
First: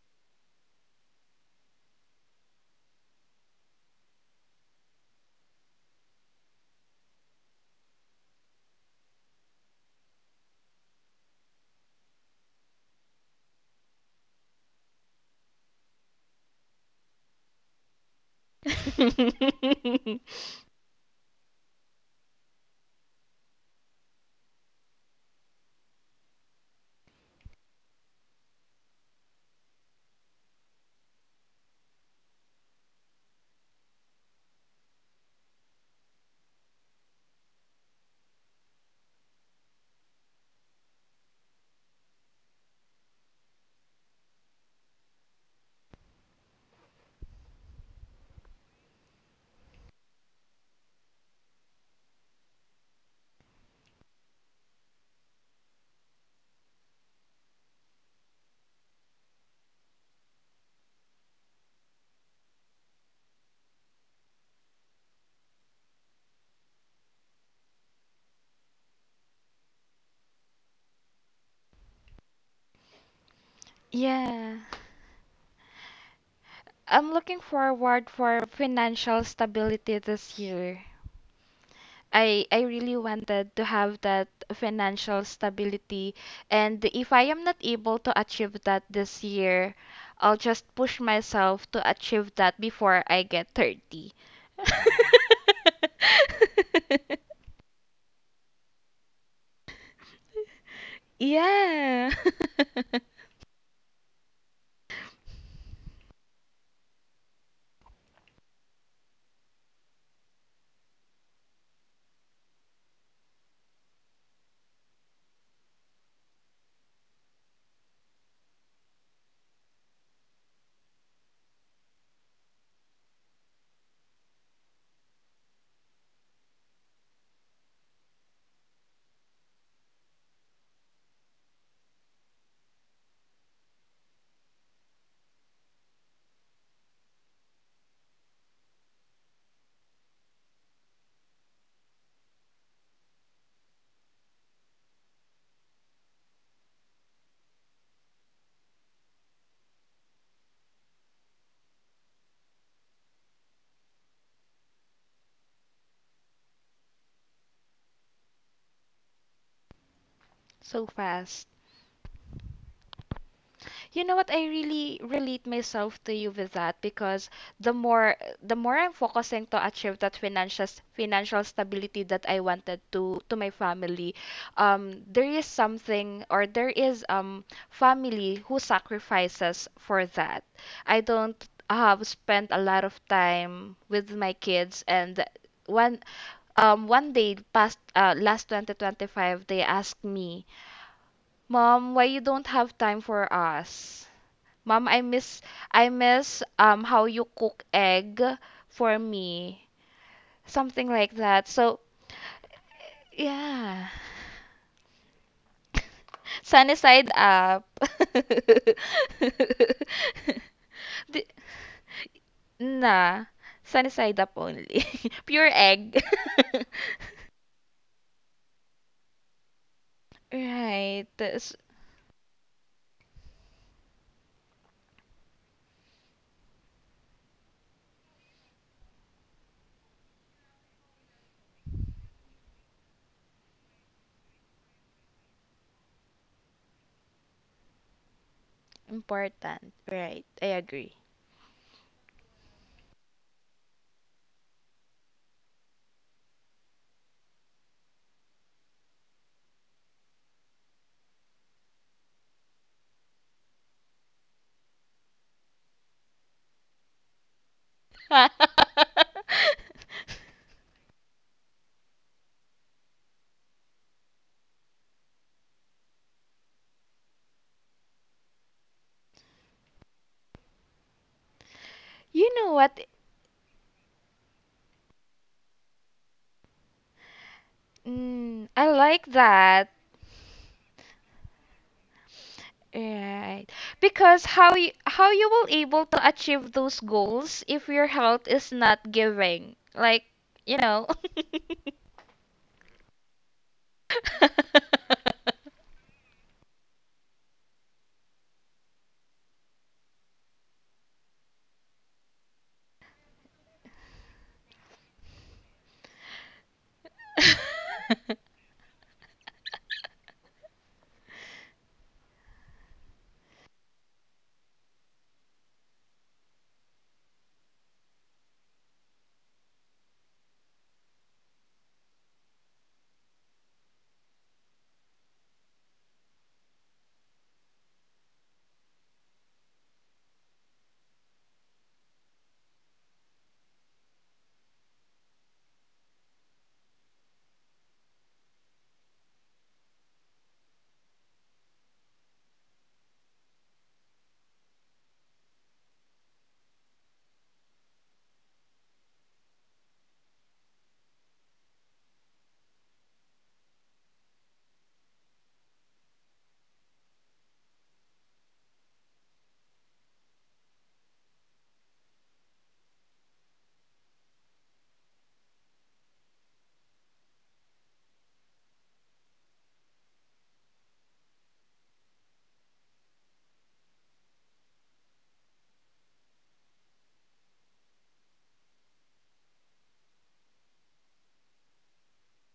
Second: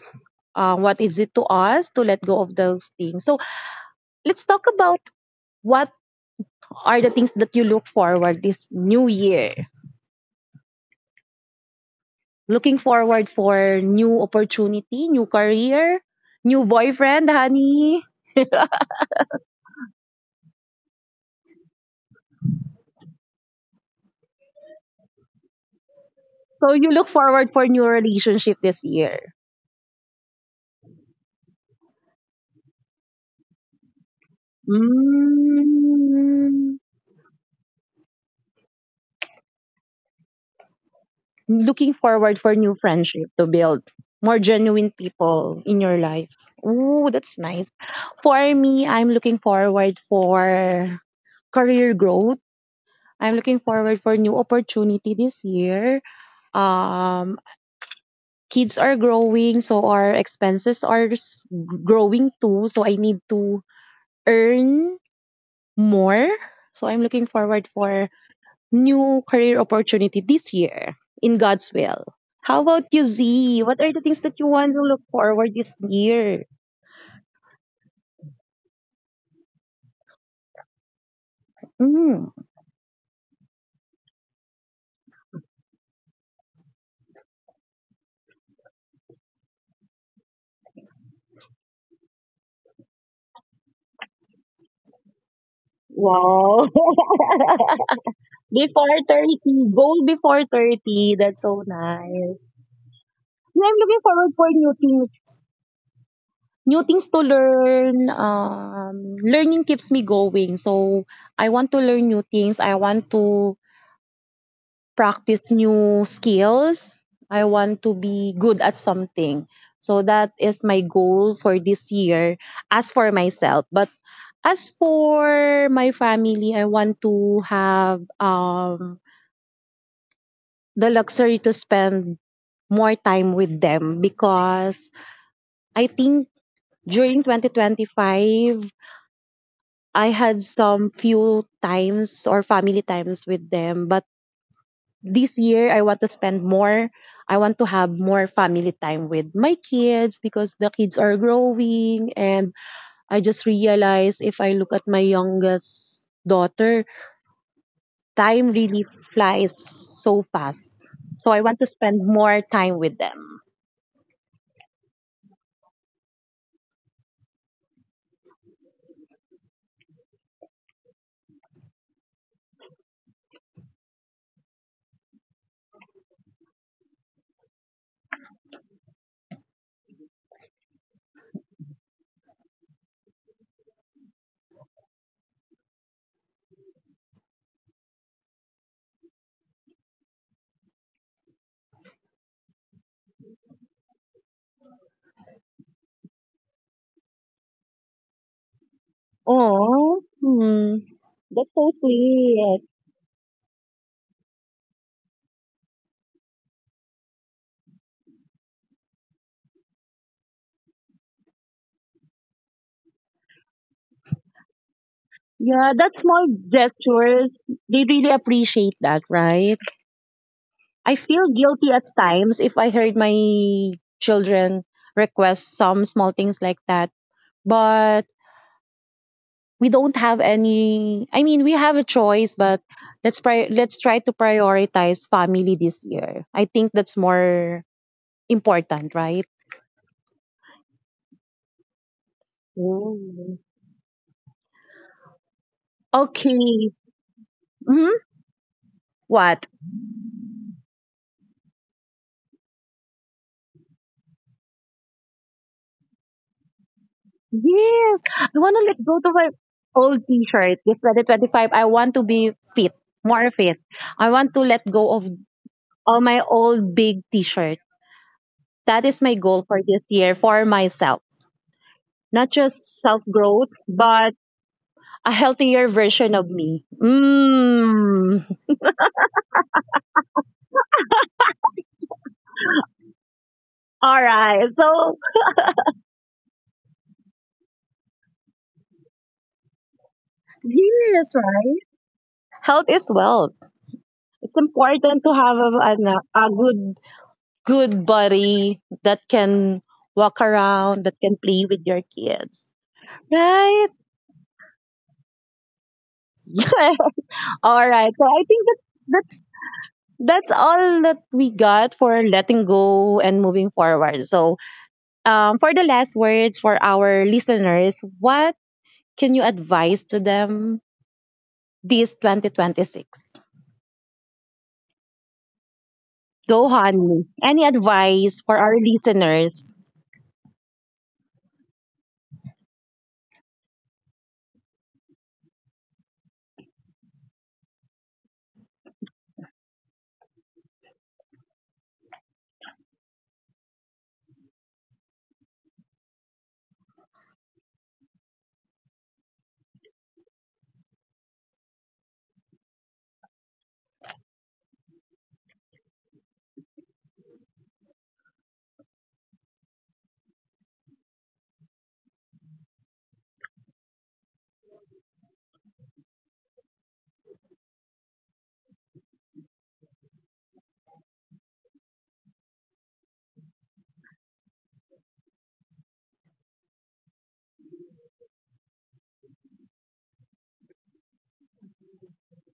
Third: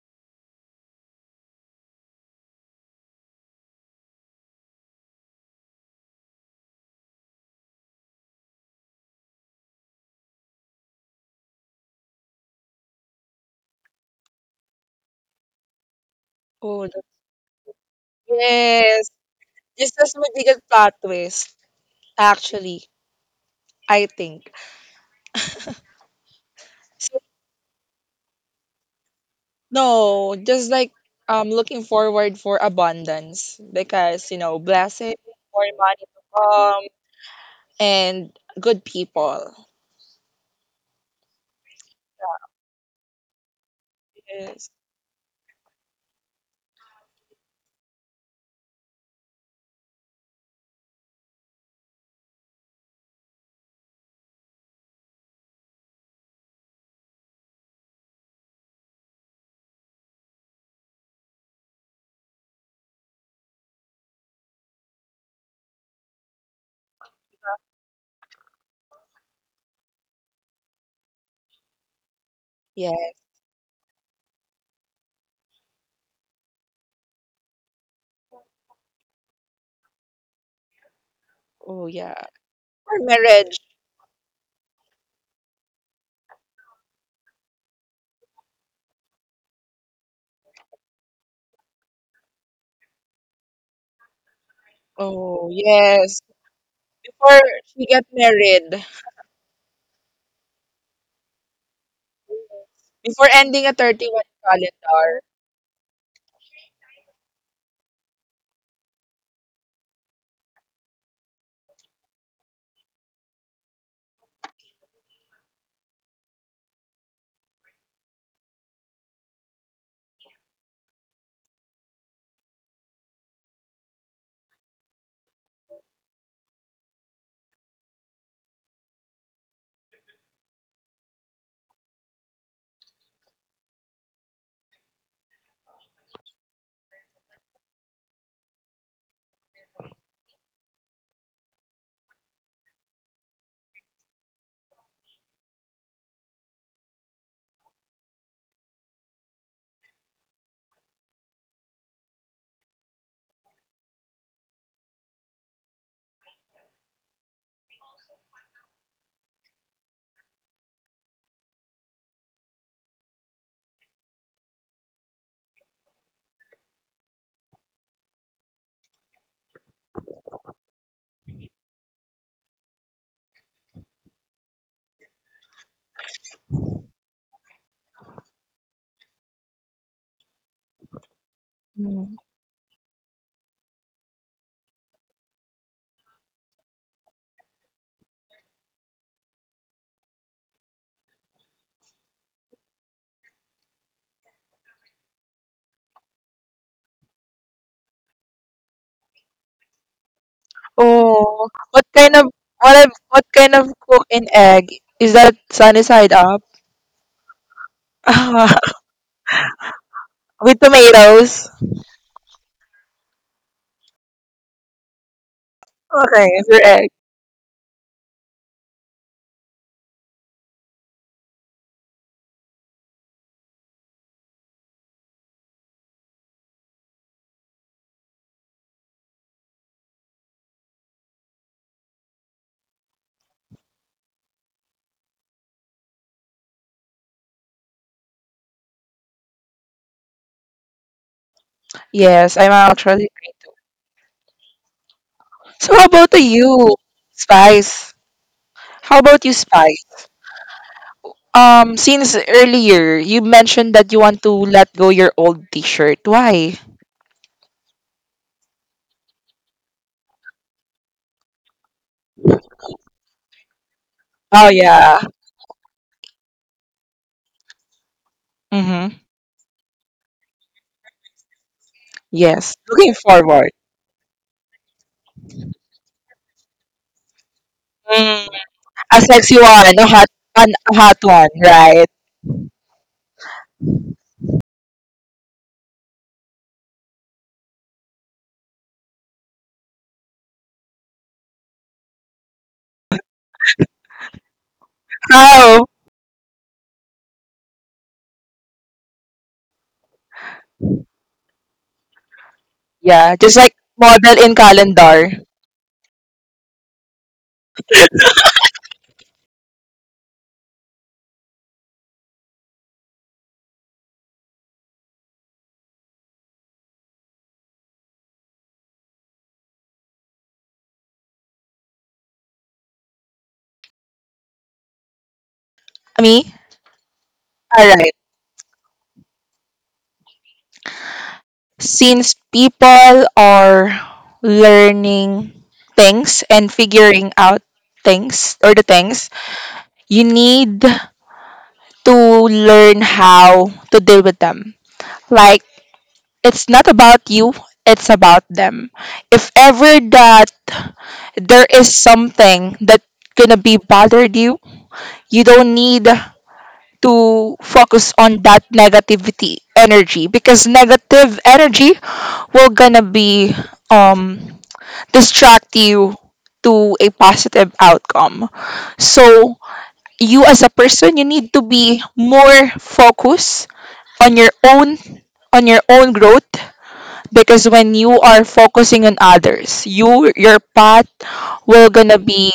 Speaker 2: what is it to us to let go of those things. So let's talk about what are the things that you look forward this new year. Looking forward for new opportunity, new career, new
Speaker 1: Oh, the-
Speaker 2: boyfriend, Honey?
Speaker 1: yes. Just as
Speaker 3: [laughs]
Speaker 1: magical plot twist, actually, I think.
Speaker 2: So you look
Speaker 1: So,
Speaker 2: forward for new relationship this year?
Speaker 1: no, just like looking forward for abundance because, you know, blessing, more money to
Speaker 2: Mm,
Speaker 1: come, and good people.
Speaker 2: looking forward for new friendship to build more
Speaker 1: Yes.
Speaker 2: genuine people in your life. Ooh, that's nice. For me, I'm looking forward for career growth. I'm looking forward for new opportunity this year. Um, kids are growing, so our expenses are growing too. So I need to earn more. So I'm looking forward for new career opportunity this year, in God's will. How about
Speaker 1: Yeah.
Speaker 2: you, Z? What are the things that you
Speaker 3: Yeah,
Speaker 2: want to look forward this year?
Speaker 3: I'm looking forward for financial stability this year.
Speaker 1: Oh, yeah.
Speaker 2: Mm.
Speaker 3: I really
Speaker 1: Or
Speaker 3: wanted
Speaker 1: marriage.
Speaker 3: to have that financial stability, and if I am not able to achieve that this year, I'll just push myself to achieve that before I get 30.
Speaker 1: Oh, yes.
Speaker 2: Wow.
Speaker 1: Before
Speaker 3: [laughs]
Speaker 1: she get
Speaker 2: [laughs]
Speaker 1: married.
Speaker 2: Before 30, goal before 30. That's so
Speaker 3: Yeah.
Speaker 2: nice.
Speaker 1: Before
Speaker 2: Yeah,
Speaker 1: ending a
Speaker 2: I'm looking
Speaker 1: 31
Speaker 2: forward for new things.
Speaker 1: calendar.
Speaker 2: New things to learn. Learning keeps me going. So, I want to learn new things. I want to practice new skills. I want to be good at something. So that is my goal for this year as for myself. But as for my family, I want to have, the luxury to spend more time with them, because I think during 2025, I had some few times or family times with them, but this year I want to spend more I want to have more family time with my kids, because the kids are growing, and I just realized if I look at my youngest daughter, time really flies so
Speaker 3: [laughs]
Speaker 2: fast.
Speaker 3: So
Speaker 2: So I
Speaker 3: fast.
Speaker 2: want to spend more time with them.
Speaker 3: You know what? I really relate myself to you with that, because the more the more I'm focusing to achieve that financial stability that I wanted to my family, there is something, or there is family who sacrifices for that. I don't have
Speaker 1: Mm.
Speaker 3: spent a lot of time with my kids, and one one day past last 2025, they asked me, "Mom, why you don't have time for us? Mom, I miss, how you cook egg for me."
Speaker 2: Oh,
Speaker 3: Something
Speaker 2: hmm.
Speaker 3: like that.
Speaker 1: Oh,
Speaker 2: That's
Speaker 3: So,
Speaker 1: what
Speaker 2: so
Speaker 1: kind of
Speaker 2: sweet.
Speaker 1: what kind of
Speaker 3: yeah.
Speaker 1: cook in egg? Is that sunny side up?
Speaker 3: Sunny side up.
Speaker 1: [laughs]
Speaker 3: [laughs]
Speaker 1: With
Speaker 3: Di-
Speaker 1: tomatoes.
Speaker 3: nah. Sunny side up only. [laughs] Pure
Speaker 2: Yeah,
Speaker 3: egg. [laughs]
Speaker 2: that
Speaker 1: Okay,
Speaker 2: small
Speaker 1: it's your egg.
Speaker 2: gestures, they really appreciate that, right?
Speaker 3: Right.
Speaker 2: I feel
Speaker 3: That's
Speaker 2: guilty at times if I heard my children request some small things like that. But we don't have any I mean we have a choice, but let's try to prioritize family this year. I think that's more important, right?
Speaker 3: important. Right. I agree.
Speaker 1: Yes, I'm actually.
Speaker 2: Mm.
Speaker 1: So how about the
Speaker 2: Okay.
Speaker 1: you,
Speaker 2: Hmm.
Speaker 1: Spice? How about you,
Speaker 2: What?
Speaker 1: Spice? Since earlier you mentioned that you want to let go your old T-shirt. Why?
Speaker 2: Yes. I want to let
Speaker 3: [laughs]
Speaker 2: go to my old t-shirt. This 2025, I want to be fit, more fit. I want to
Speaker 1: Oh
Speaker 2: let go
Speaker 1: yeah.
Speaker 2: of all my old big t-shirts. That
Speaker 1: Mm-hmm.
Speaker 2: is my goal for this year for myself. Not
Speaker 3: You know
Speaker 1: Yes.
Speaker 2: just
Speaker 3: what?
Speaker 1: Looking
Speaker 2: self growth,
Speaker 1: forward.
Speaker 2: but a healthier version of me. Mm.
Speaker 3: Mm, I
Speaker 1: A
Speaker 3: like
Speaker 1: sexy
Speaker 3: that.
Speaker 1: one, an, a hot one, right?
Speaker 3: Right.
Speaker 2: All
Speaker 3: Because
Speaker 2: right. So,
Speaker 3: how you will able to achieve those goals if your health is not giving? Like, you know.
Speaker 2: yes, right. Health is wealth. It's
Speaker 3: [laughs]
Speaker 2: important to have a,
Speaker 1: How?
Speaker 2: a, a good, good body that can walk around, that can play with your kids.
Speaker 1: Yeah, just like
Speaker 2: Right? [laughs]
Speaker 1: model in calendar.
Speaker 2: Yeah. All right. So, I think that that's that's all that we got for letting go and moving forward. For the last words for our listeners, what can you advise to them this 2026?
Speaker 1: Me?
Speaker 2: Go, honey. Any
Speaker 1: Alright.
Speaker 2: advice for our listeners?
Speaker 1: Since people are learning things and figuring out things or the things, you need to learn how to deal with them. Like, it's not about you, it's about them. If ever that there is something that gonna be bothered you, you don't need to focus on that negativity energy because negative energy will gonna be um distract you to a positive outcome. So you as a person you need to be more focused on your own on your own growth because when you are focusing on others you your path will gonna be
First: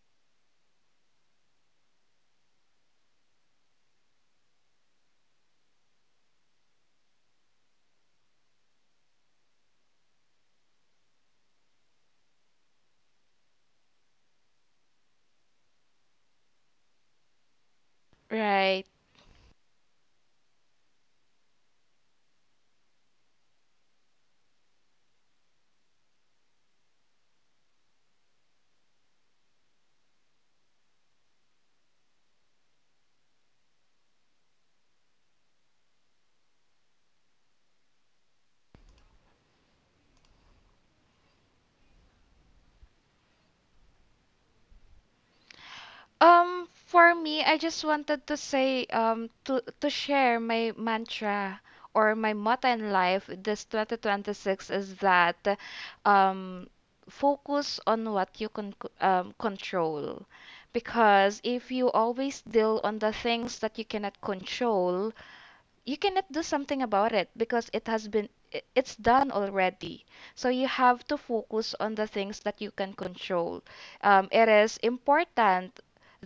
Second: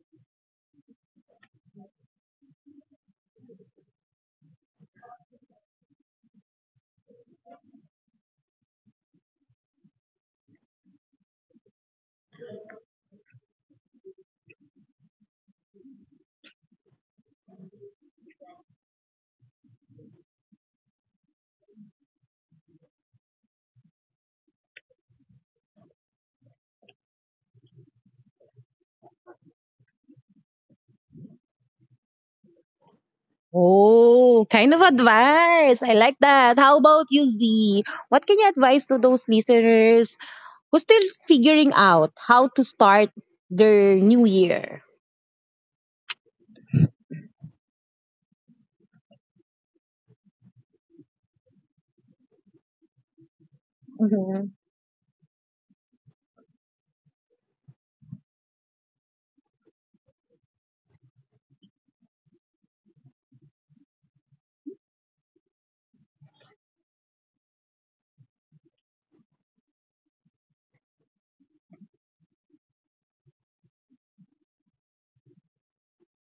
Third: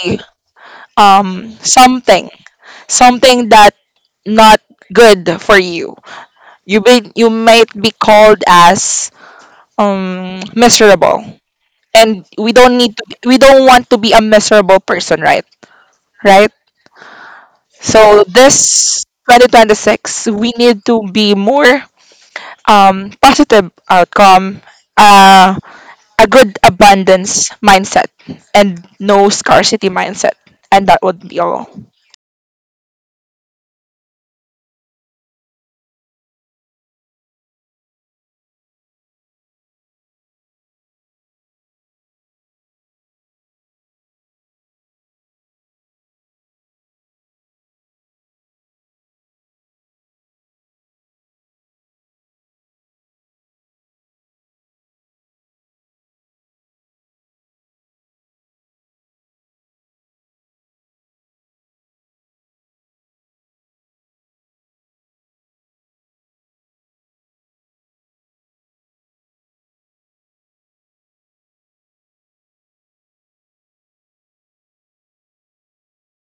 Speaker 1: um something something that not good for you. You might be called as miserable, and we don't need to. We don't want to be a miserable person, right? Right. So
Speaker 3: Right.
Speaker 1: this 2026, we need to be more positive outcome, uh, a good abundance mindset, and no scarcity mindset, and that would be all.
Speaker 2: Oh, kind of advice. I like that. How about you, Z? What can you advise to those listeners who still figuring out how to start their new year?
Speaker 3: For me, I just wanted to say, to share my mantra or my motto in life this
Speaker 2: Mhm.
Speaker 3: 2026 is that, um, focus on what you can control, because if you always deal on the things that you cannot control, you cannot do something about it because it has been it's done already. So you have to focus on the things that you can control. It is important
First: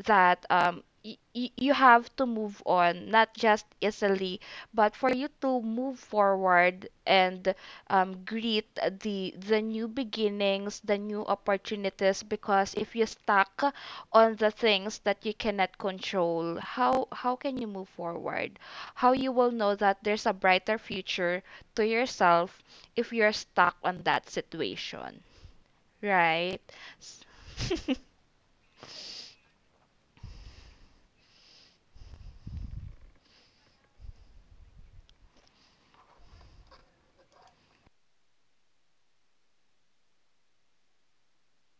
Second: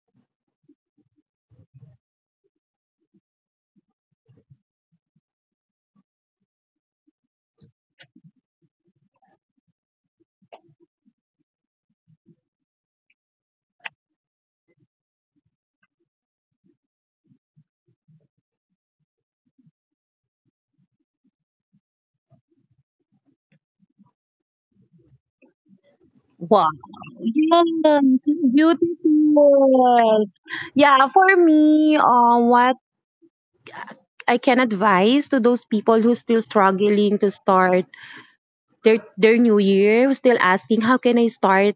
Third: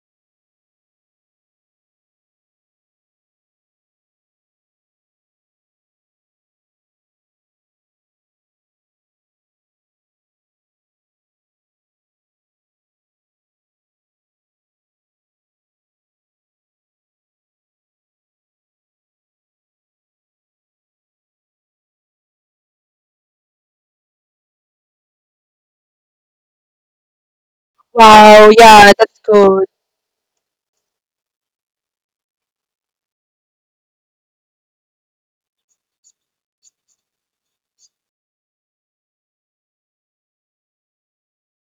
Speaker 3: that you have to move on, not just easily, but for you to move forward and greet the new beginnings, the new opportunities. Because if you stuck on the things that you cannot control, how can you move forward? How you will know that there's a brighter future to yourself if you're stuck on that situation, right?
Speaker 2: Wow.
Speaker 3: S- [laughs]
Speaker 2: Yes,
Speaker 1: Wow. Yeah, that's good.
Speaker 2: beautiful. Yeah, for me, what I can advise to those people who still struggling to start their new year, who's still asking how can I start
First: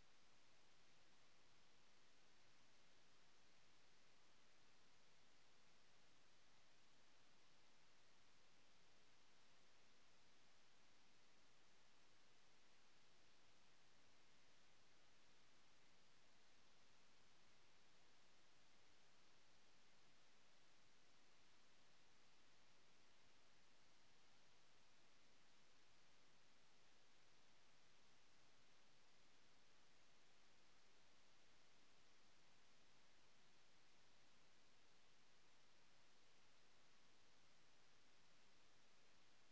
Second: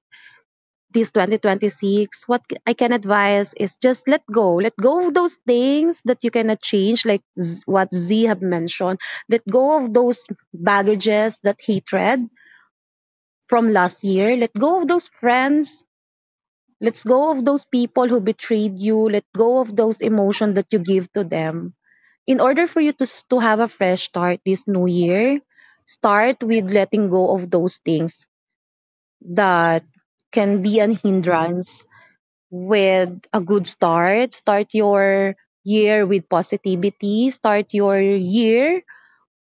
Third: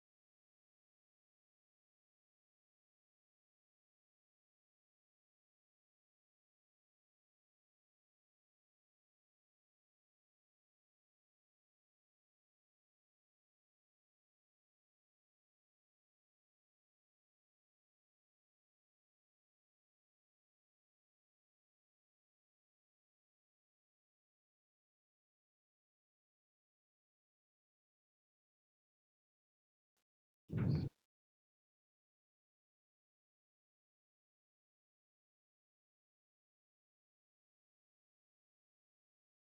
Speaker 2: this 2026? I can advise is just let go. Let go of those things that you cannot change like what Z have mentioned. Let go of those baggages, that hatred from last year. Let go of those friends. Let go of those people who betrayed you. Let go of those emotions that you give to them in order for you to have a fresh start this new year, start with letting go of those things that can be an hindrance with a good start. Start your year with positivity. Start your year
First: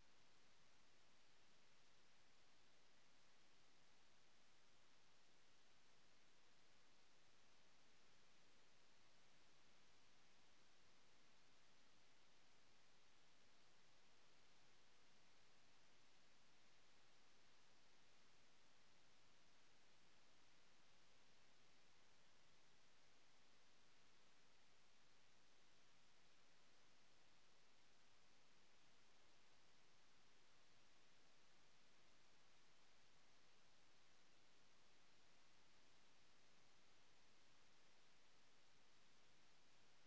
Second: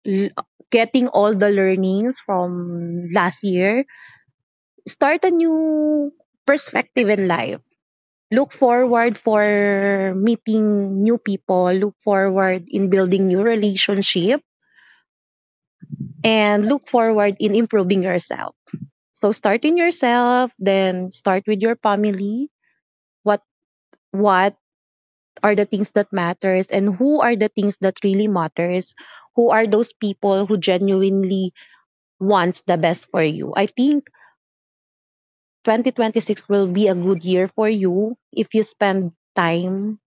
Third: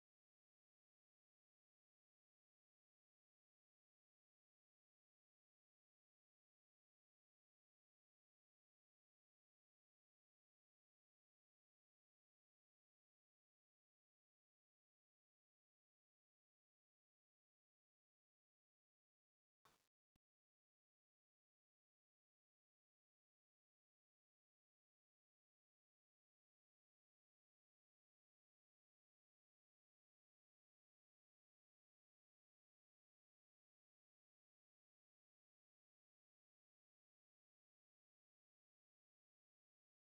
Speaker 2: l- getting all the learnings from last year. Start a new perspective in life. Look forward for meeting new people. Look forward in building new relationship and look forward in improving yourself. So start in yourself, then start with your family. What what are the things that matters and who are the things that really matters? Who are those people who genuinely wants the best for you? I think 2026 will be a good year for you if you spend time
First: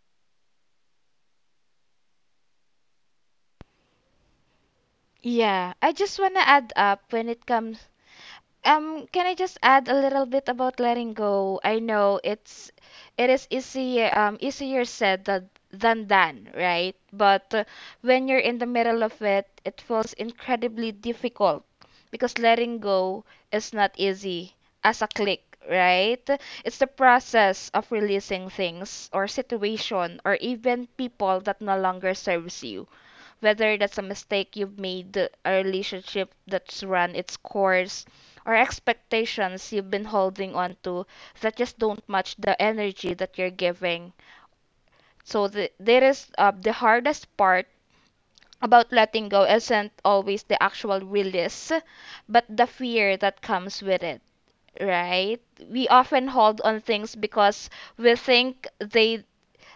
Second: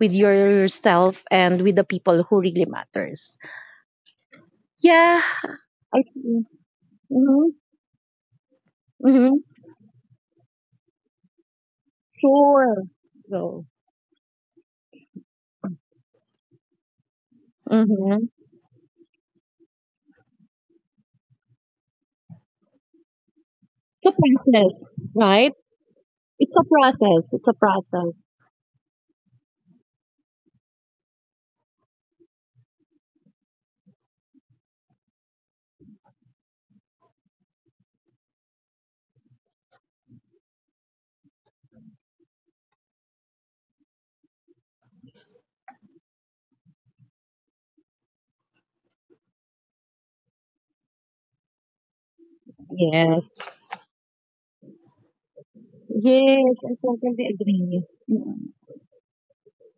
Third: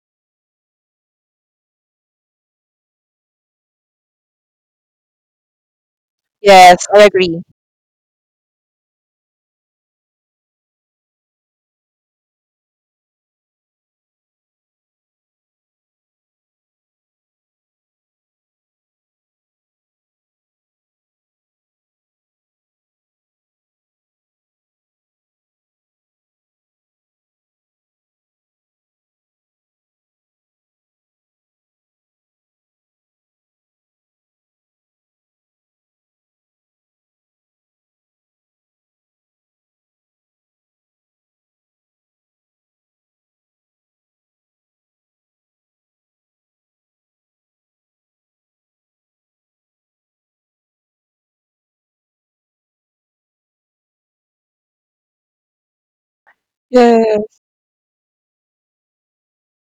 Speaker 2: with yourself and with the people who really matters. Yeah,
Speaker 3: Yeah, I
Speaker 2: I
Speaker 3: just want
Speaker 2: think.
Speaker 3: to add
Speaker 1: Yes, I
Speaker 3: up when
Speaker 1: agree.
Speaker 3: it
Speaker 2: Mhm.
Speaker 3: comes. Can I
Speaker 2: Mhm.
Speaker 3: just add a little bit about letting go? I know it's,
Speaker 2: Sure.
Speaker 3: it is
Speaker 2: So,
Speaker 3: easy, easier said than done, right? But
Speaker 2: mhm,
Speaker 3: when you're in the middle of it, it feels incredibly difficult, because letting go is not easy as a
Speaker 2: right?
Speaker 3: click, right? It's the process of releasing things or situation or even people that no longer serves you, whether that's a mistake you've made, a relationship that's run its course, or expectations you've been holding on to that just don't match the energy that you're giving. So there is the hardest part about letting go isn't always the actual release, but the fear
Speaker 2: Yes.
Speaker 3: that comes with it, right? We often
Speaker 2: Yes,
Speaker 3: hold
Speaker 2: I
Speaker 3: on things
Speaker 2: totally
Speaker 1: Yes.
Speaker 3: because
Speaker 2: agree.
Speaker 3: we think they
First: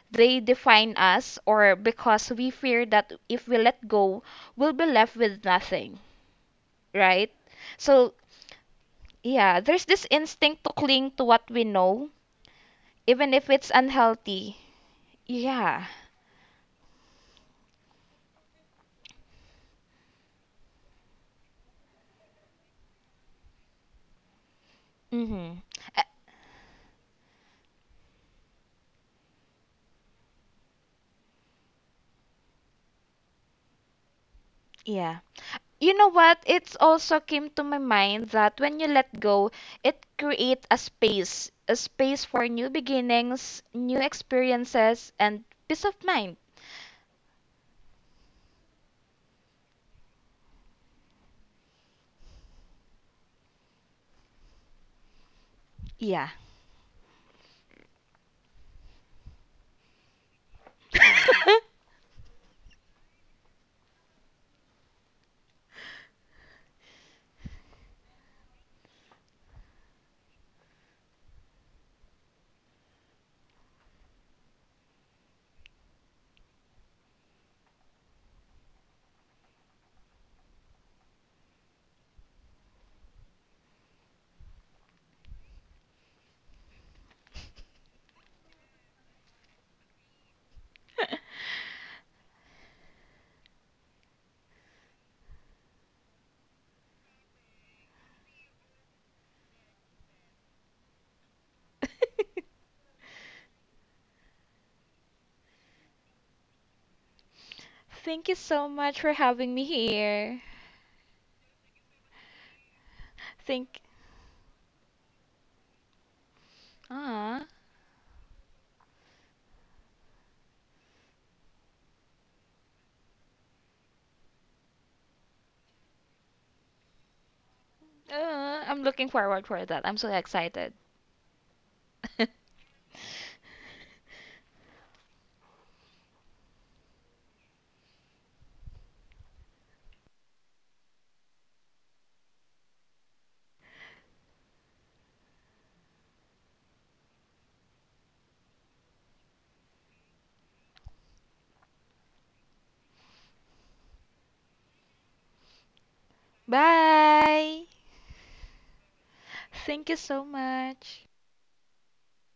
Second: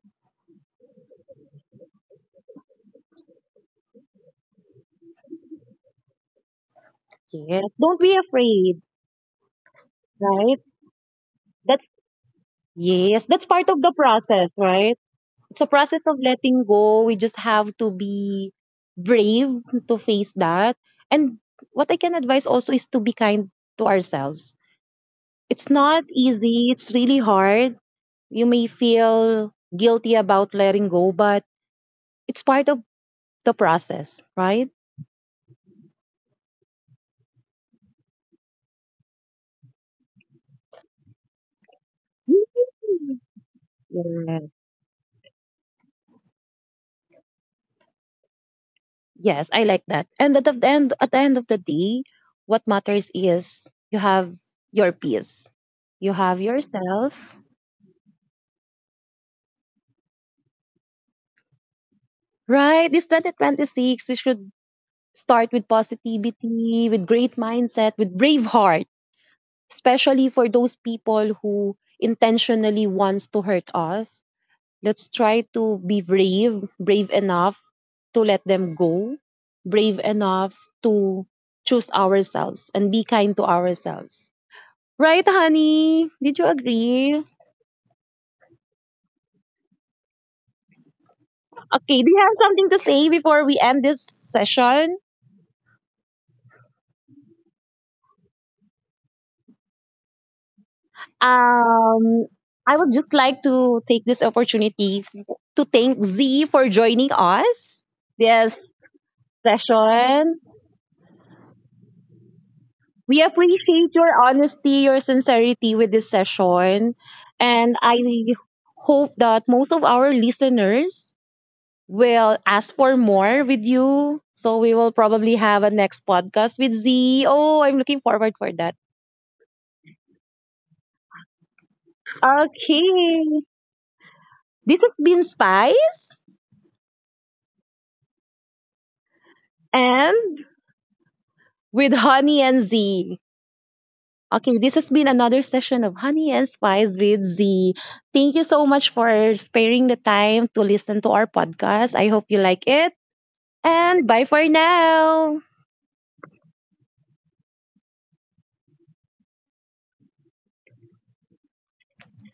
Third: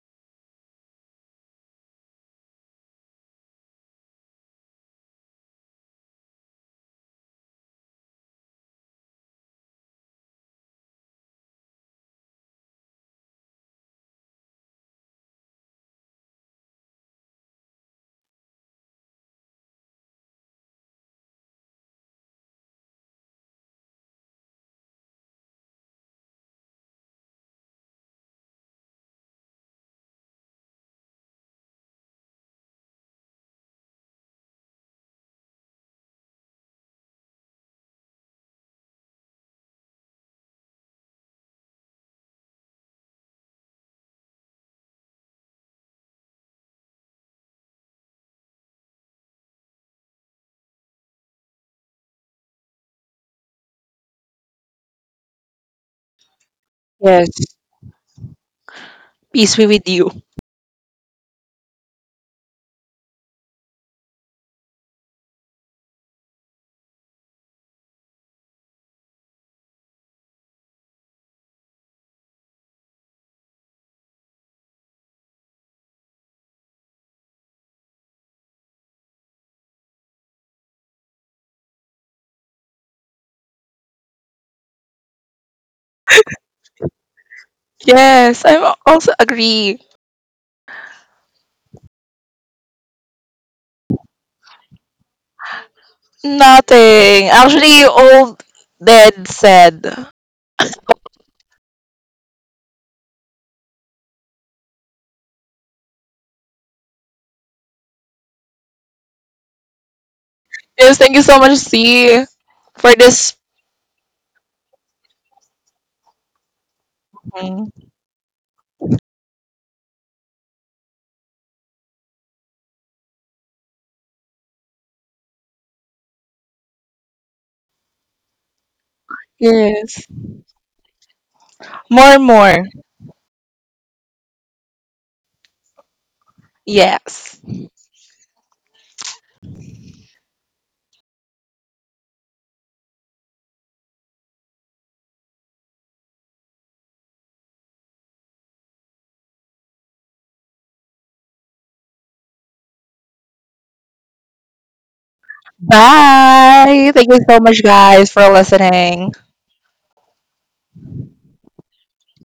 Speaker 3: they define us, or because we fear that if we let go, we'll be left with nothing, right?
Speaker 2: Yes. Don't
Speaker 3: So,
Speaker 2: be afraid,
Speaker 3: yeah, there's this
Speaker 2: right?
Speaker 3: instinct to cling to what we
Speaker 2: That's
Speaker 3: know,
Speaker 2: yes,
Speaker 3: even
Speaker 2: that's
Speaker 3: if
Speaker 2: part
Speaker 3: it's
Speaker 2: of the process,
Speaker 3: unhealthy.
Speaker 2: right? It's a
Speaker 3: Yeah.
Speaker 2: process of letting go. We just have to be brave to face that. And what I can advise also is to be kind to ourselves.
Speaker 3: Mm-hmm.
Speaker 2: It's
Speaker 3: Uh,
Speaker 2: not easy, it's really hard. You may feel guilty about letting go, but it's part of the process, right?
Speaker 3: yeah. You know what? It's also came to my mind that when you let go, it creates a space for new beginnings, new
Speaker 2: Yes.
Speaker 3: experiences, and peace of mind.
Speaker 2: Yes, I like that. And at the end of the day, what matters is you have your peace. You
Speaker 3: Yeah.
Speaker 2: have
Speaker 1: Yes.
Speaker 2: yourself.
Speaker 1: Peace be with you.
Speaker 2: Right? This 2026, we should start with positivity, with great mindset, with brave heart, especially for those people who intentionally wants to hurt us. Let's try to be brave, brave enough to let them go, brave enough to choose ourselves and be kind to ourselves. Right, honey? Did you agree?
Speaker 1: Yes, also agree.
Speaker 3: [laughs]
Speaker 2: Okay, do you have something to say before we end this session?
Speaker 1: Nothing. Actually, all dead said.
Speaker 2: Um, I would just like to take this opportunity to thank Z for joining us
Speaker 3: Thank you
Speaker 2: this
Speaker 3: so much for having me
Speaker 2: session.
Speaker 3: here.
Speaker 1: Yes, thank you so much, C, for
Speaker 2: We
Speaker 1: this.
Speaker 3: Thank
Speaker 2: appreciate your honesty, your sincerity with this session.
Speaker 3: ah,
Speaker 2: And
Speaker 1: Mm.
Speaker 2: I hope that most of our listeners will ask for more with you. So we will probably have a next podcast with Z. Oh, I'm looking forward for that.
Speaker 3: I'm looking forward for that. I'm
Speaker 1: Yes.
Speaker 3: so excited.
Speaker 1: More,
Speaker 3: [laughs]
Speaker 1: more.
Speaker 2: Okay. This has been Spice
Speaker 1: Yes.
Speaker 2: and with Honey and Z. Okay, this has been another session of Honey and Spice with Z. Thank you so much for sparing the time to listen to our podcast. I hope you like it. And bye for now.
Speaker 1: Bye. Thank you so much,
Speaker 3: Bye.
Speaker 1: guys, for listening.
Speaker 3: Thank you so much.